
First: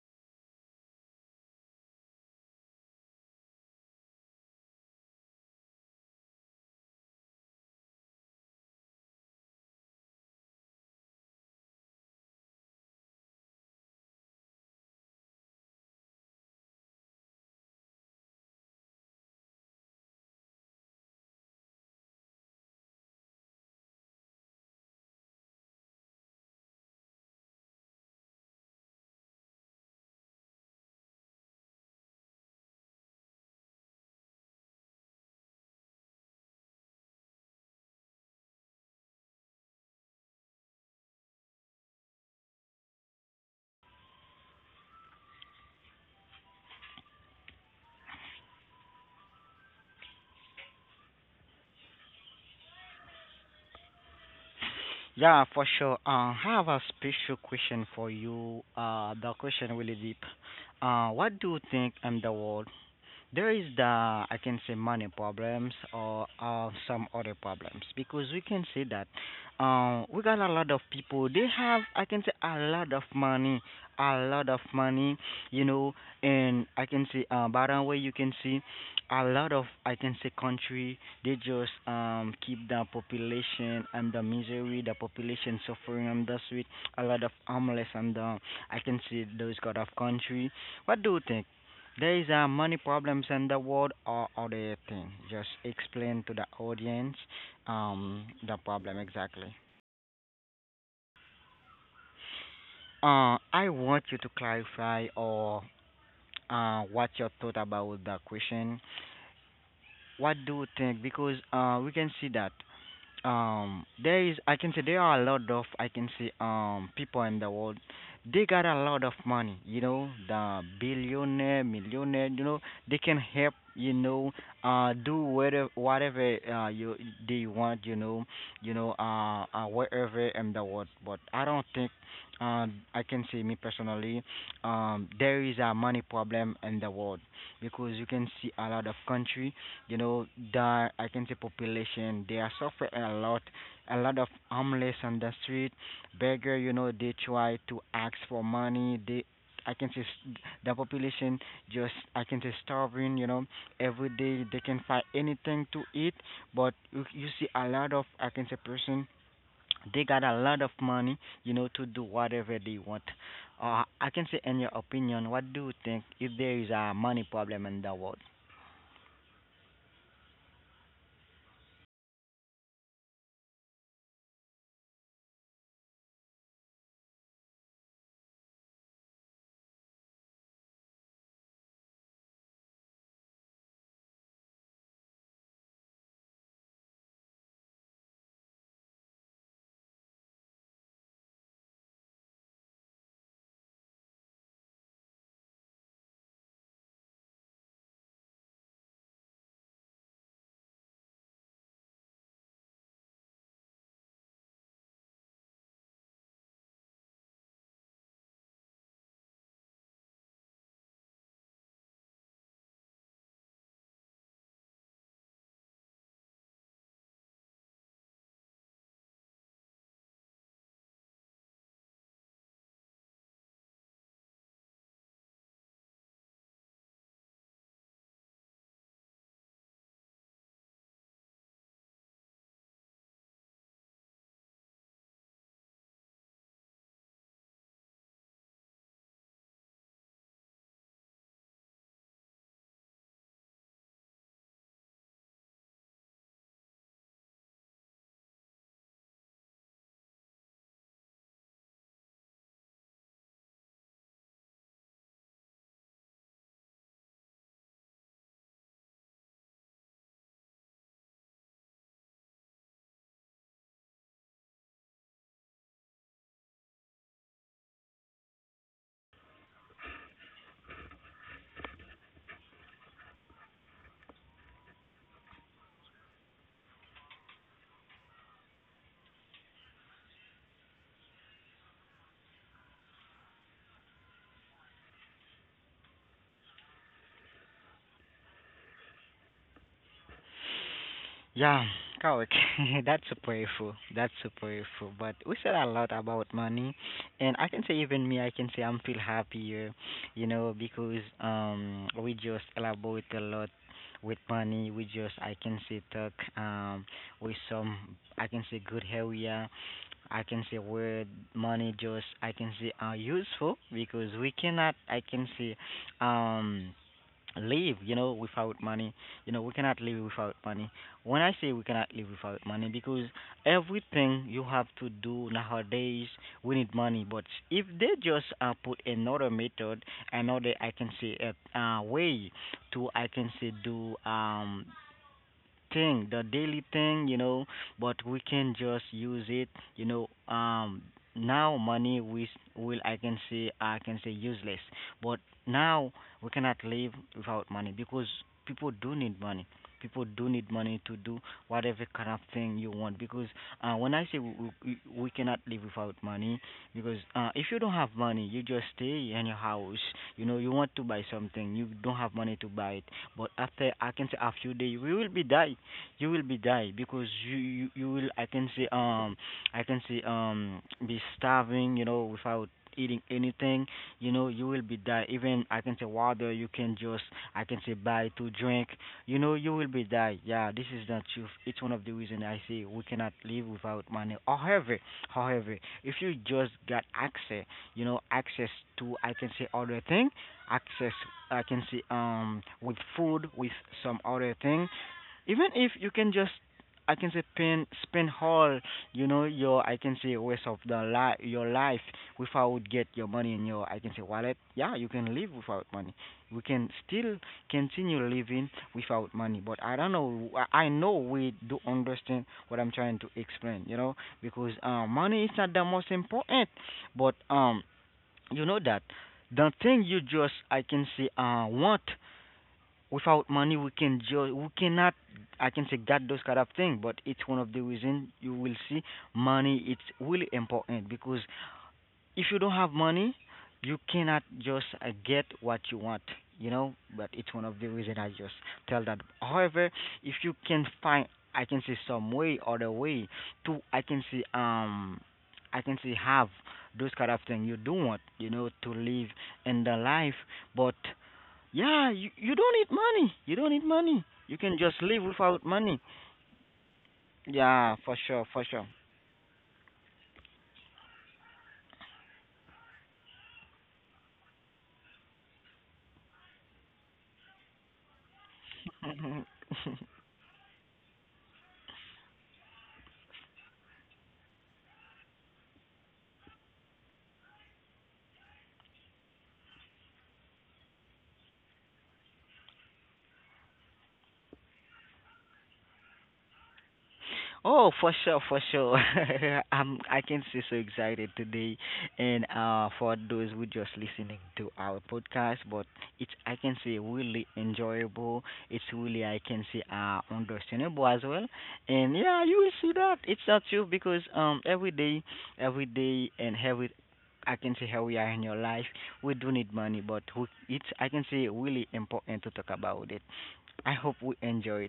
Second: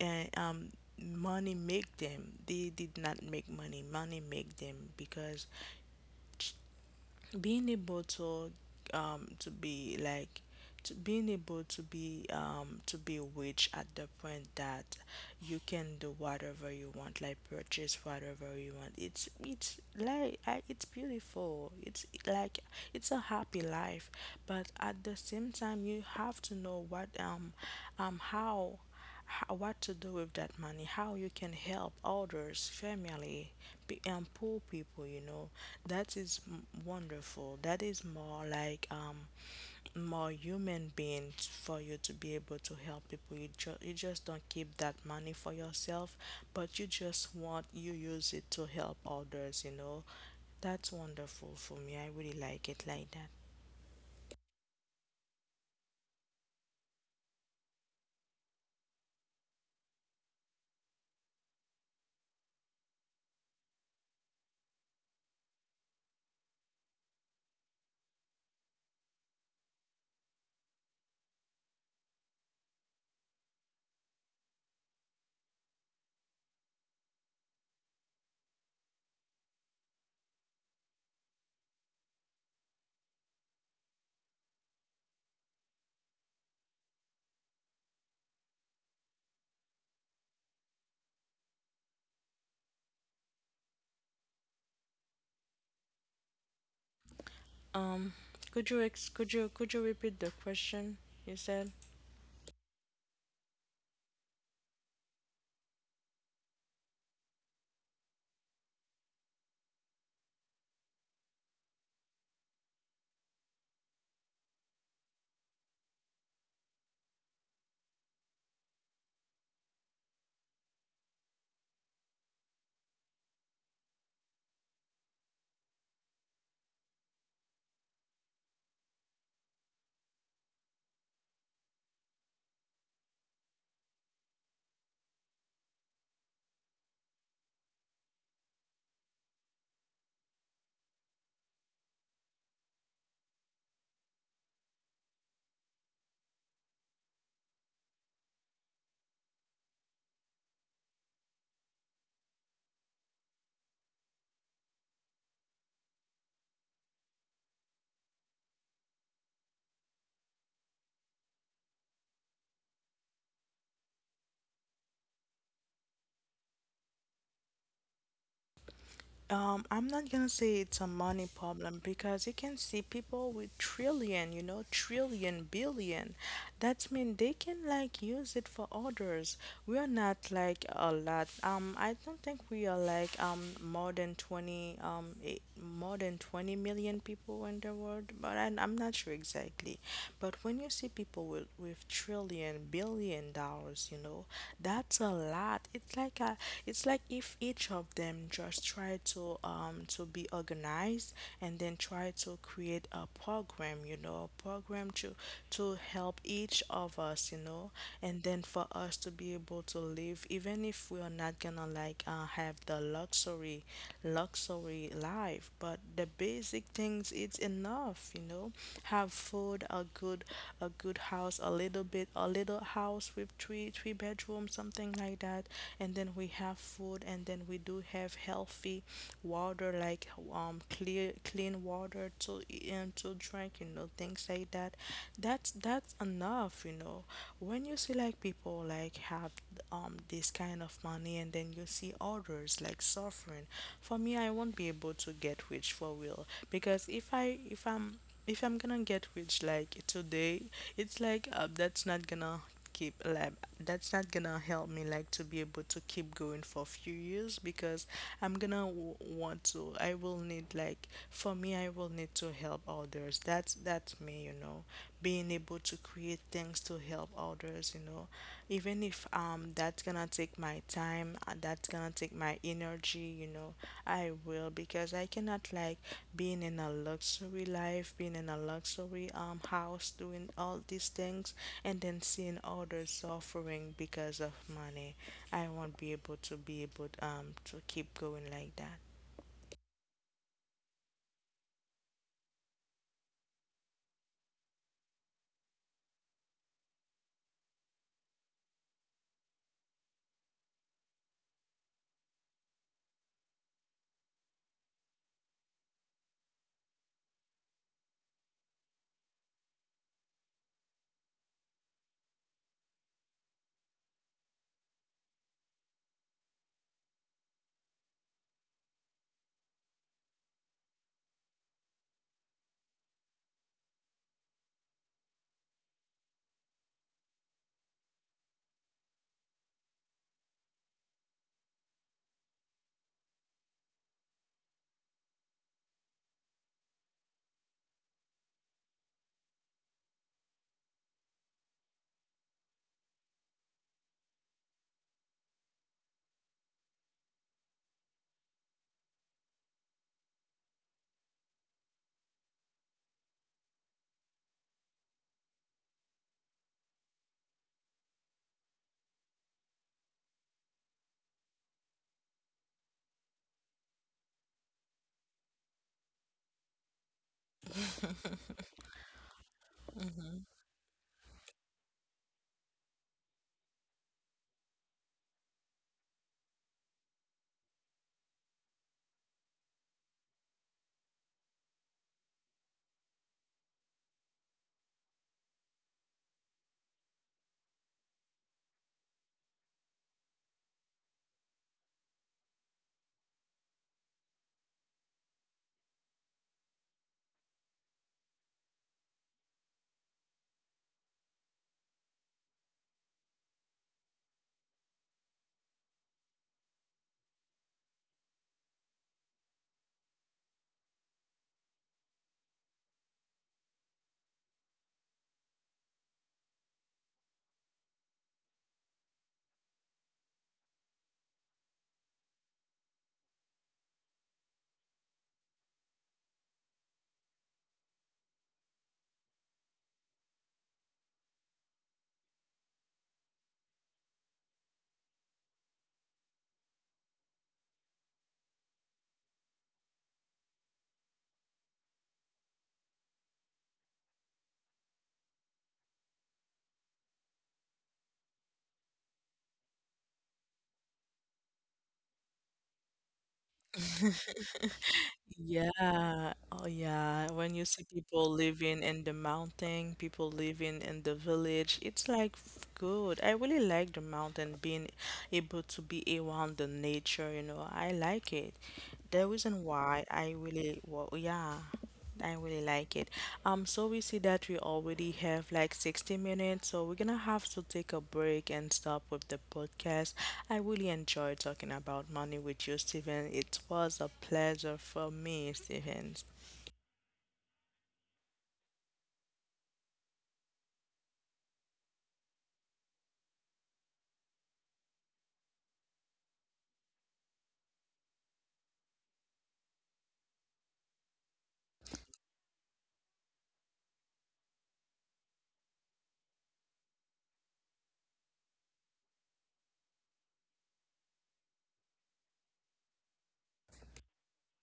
and um money make them, they did not make money, money make them because being able to um to be like to being able to be um to be rich at the point that you can do whatever you want like purchase whatever you want, it's it's like, I, it's beautiful, it's like it's a happy life. But at the same time you have to know what um um how ho- what to do with that money, how you can help others, family, pe- and poor people, you know. That is m- wonderful. That is more like um more human beings for you to be able to help people. You just you just don't keep that money for yourself, but you just want, you use it to help others, you know. That's wonderful for me. I really like it like that. Yeah, for sure. Uh, I have a special question for you. Uh, the question really deep. Uh, what do you think in the world? There is the I can say money problems or uh, some other problems, because we can see that uh, we got a lot of people. They have I can say a lot of money, a lot of money, you know. And I can see, uh, by the way, you can see a lot of I can say country. They just um keep the population and the misery, the population suffering on the street. A lot of homeless, and I can see those kind of country. What do you think? There is uh, many problems in the world or other thing. Just explain to the audience um Um the could problem you ex- could exactly. you could you repeat the question you said? Uh, I want you to clarify, or uh, what your thought about the question. What do you think? Because uh, we can see that um there is I can say there are a lot of I can say um people in the world. They got a lot of money, you know, the billionaire, millionaire, you know. They can help, you know, uh do whatever whatever uh you they want, you know. You know, uh, uh wherever in the world, but I don't think um I can say, me personally, um there is a money problem in the world, because you can see a lot of country, you know, the I can say population. They are suffering a lot, a lot of homeless on the street, beggar. You know, they try to ask for money. They, I can say, s- the population just I can say starving. You know, every day they can find anything to eat, but you, you see a lot of I can say person. They got a lot of money, you know, to do whatever they want. Uh, I can say, in your opinion, what do you think if there is a money problem in the world? Um, I'm not gonna say it's a money problem because you can see people with trillion, you know, trillion, billion. That's mean they can like use it for others. We are not like a lot. Um, I don't think we are like um more than twenty um eh, more than twenty million people people in the world, but I, I'm not sure exactly. But when you see people with, with trillion, billion dollars, you know, that's a lot. It's like a, it's like if each of them just try to um to be organized and then try to create a program, you know, a program to to help each of us, you know, and then for us to be able to live, even if we are not gonna like uh, have the luxury luxury life, but the basic things it's enough, you know. Have food, a good, a good house, a little bit a little house with three three bedrooms, something like that. And then we have food, and then we do have healthy water, like um clear clean water to e, and to drink, you know, things like that. That's that's enough, you know. When you see like people like have um this kind of money and then you see others like suffering, for me, I won't be able to get rich for real because if i if i'm if i'm gonna get rich like today, it's like uh, that's not gonna keep like that's not gonna help me like to be able to keep going for a few years because I'm gonna w- want to. I will need like for me, I will need to help others. That's that's me, you know. Being able to create things to help others, you know, even if um that's gonna take my time, uh, that's gonna take my energy, you know. I will because I cannot like being in a luxury life, being in a luxury um house, doing all these things, and then seeing others suffering because of money. I won't be able to be able um to keep going like that. Yeah, correct. That's powerful. That's powerful. But we said a lot about money, and I can say even me, I can say I'm feel happier, you know, because um we just elaborate a lot with money. We just I can say talk um with some I can say good area. I can say where money just I can say are useful, because we cannot I can say um live, you know, without money. You know, we cannot live without money. When I say we cannot live without money, because everything you have to do nowadays, we need money. But if they just uh, put another method, another I can say a uh, way to I can say do um thing, the daily thing, you know, but we can just use it, you know, um now money we will I can say I can say useless. But now we cannot live without money, because people do need money. People do need money to do whatever kind of thing you want, because uh, when I say we, we, we, cannot live without money, because uh, if you don't have money, you just stay in your house. You know, you want to buy something, you don't have money to buy it. But after I can say a few days, you will be die. You will be die because you you, you will I can say um I can say um be starving. You know, without eating anything, you know, you will be die. Even I can say water you can just I can say buy to drink, you know, you will be die. Yeah, this is not truth. It's one of the reason I say we cannot live without money. However However, if you just got access, you know, access to I can say other thing, access I can say um with food, with some other thing, even if you can just I can say pin spin whole, you know, your I can say waste of the life, your life, without get your money in your I can say wallet. Yeah, you can live without money. We can still continue living without money, but I don't know, i I know we do understand what I'm trying to explain, you know. Because uh, money is not the most important, but um you know that the thing you just I can say uh want, without money we can ju- we cannot I can say get those kind of thing. But it's one of the reason you will see money it's really important, because if you don't have money you cannot just uh, get what you want, you know. But it's one of the reason I just tell that, however, if you can find I can say some way or the way to i can say um i can say have those kind of thing you do want, you know, to live in the life. But yeah, you, you don't need money. You don't need Hmm. money. You can just live without money. Yeah, oh yeah. When you see Yeah, people for sure, for living sure. in the mountain, people living in the village, it's like f- good. I really like the mountain, being able to be around the nature, you know. I like it. The reason why I really, well, yeah. I really like it. Um, so we see that we already have like sixty minutes, so we're gonna have to take a break and stop with the podcast. I really enjoyed talking about money with you, Steven. It was a pleasure for me, Steven. Oh, for sure, for sure. I'm, I can see so excited today, and uh, for those who just listening to our podcast, but it's I can say really enjoyable. It's really I can say uh understandable as well, and yeah, you will see that it's not true, because um every day, every day, and every I can see how we are in your life. We do need money, but we, it's I can say really important to talk about it. I hope we enjoy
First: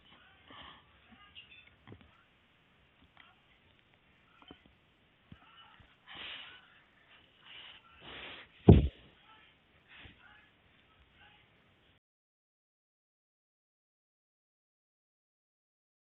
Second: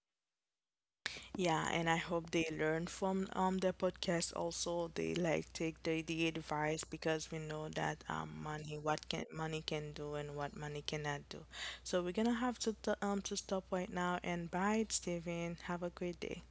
Yeah, and I hope they learn from um the podcast also. They like take the, the advice because we know that um money, what can money can do, and what money cannot do. So we're gonna have to t um to stop right now, and bye, Steven. Have a great day.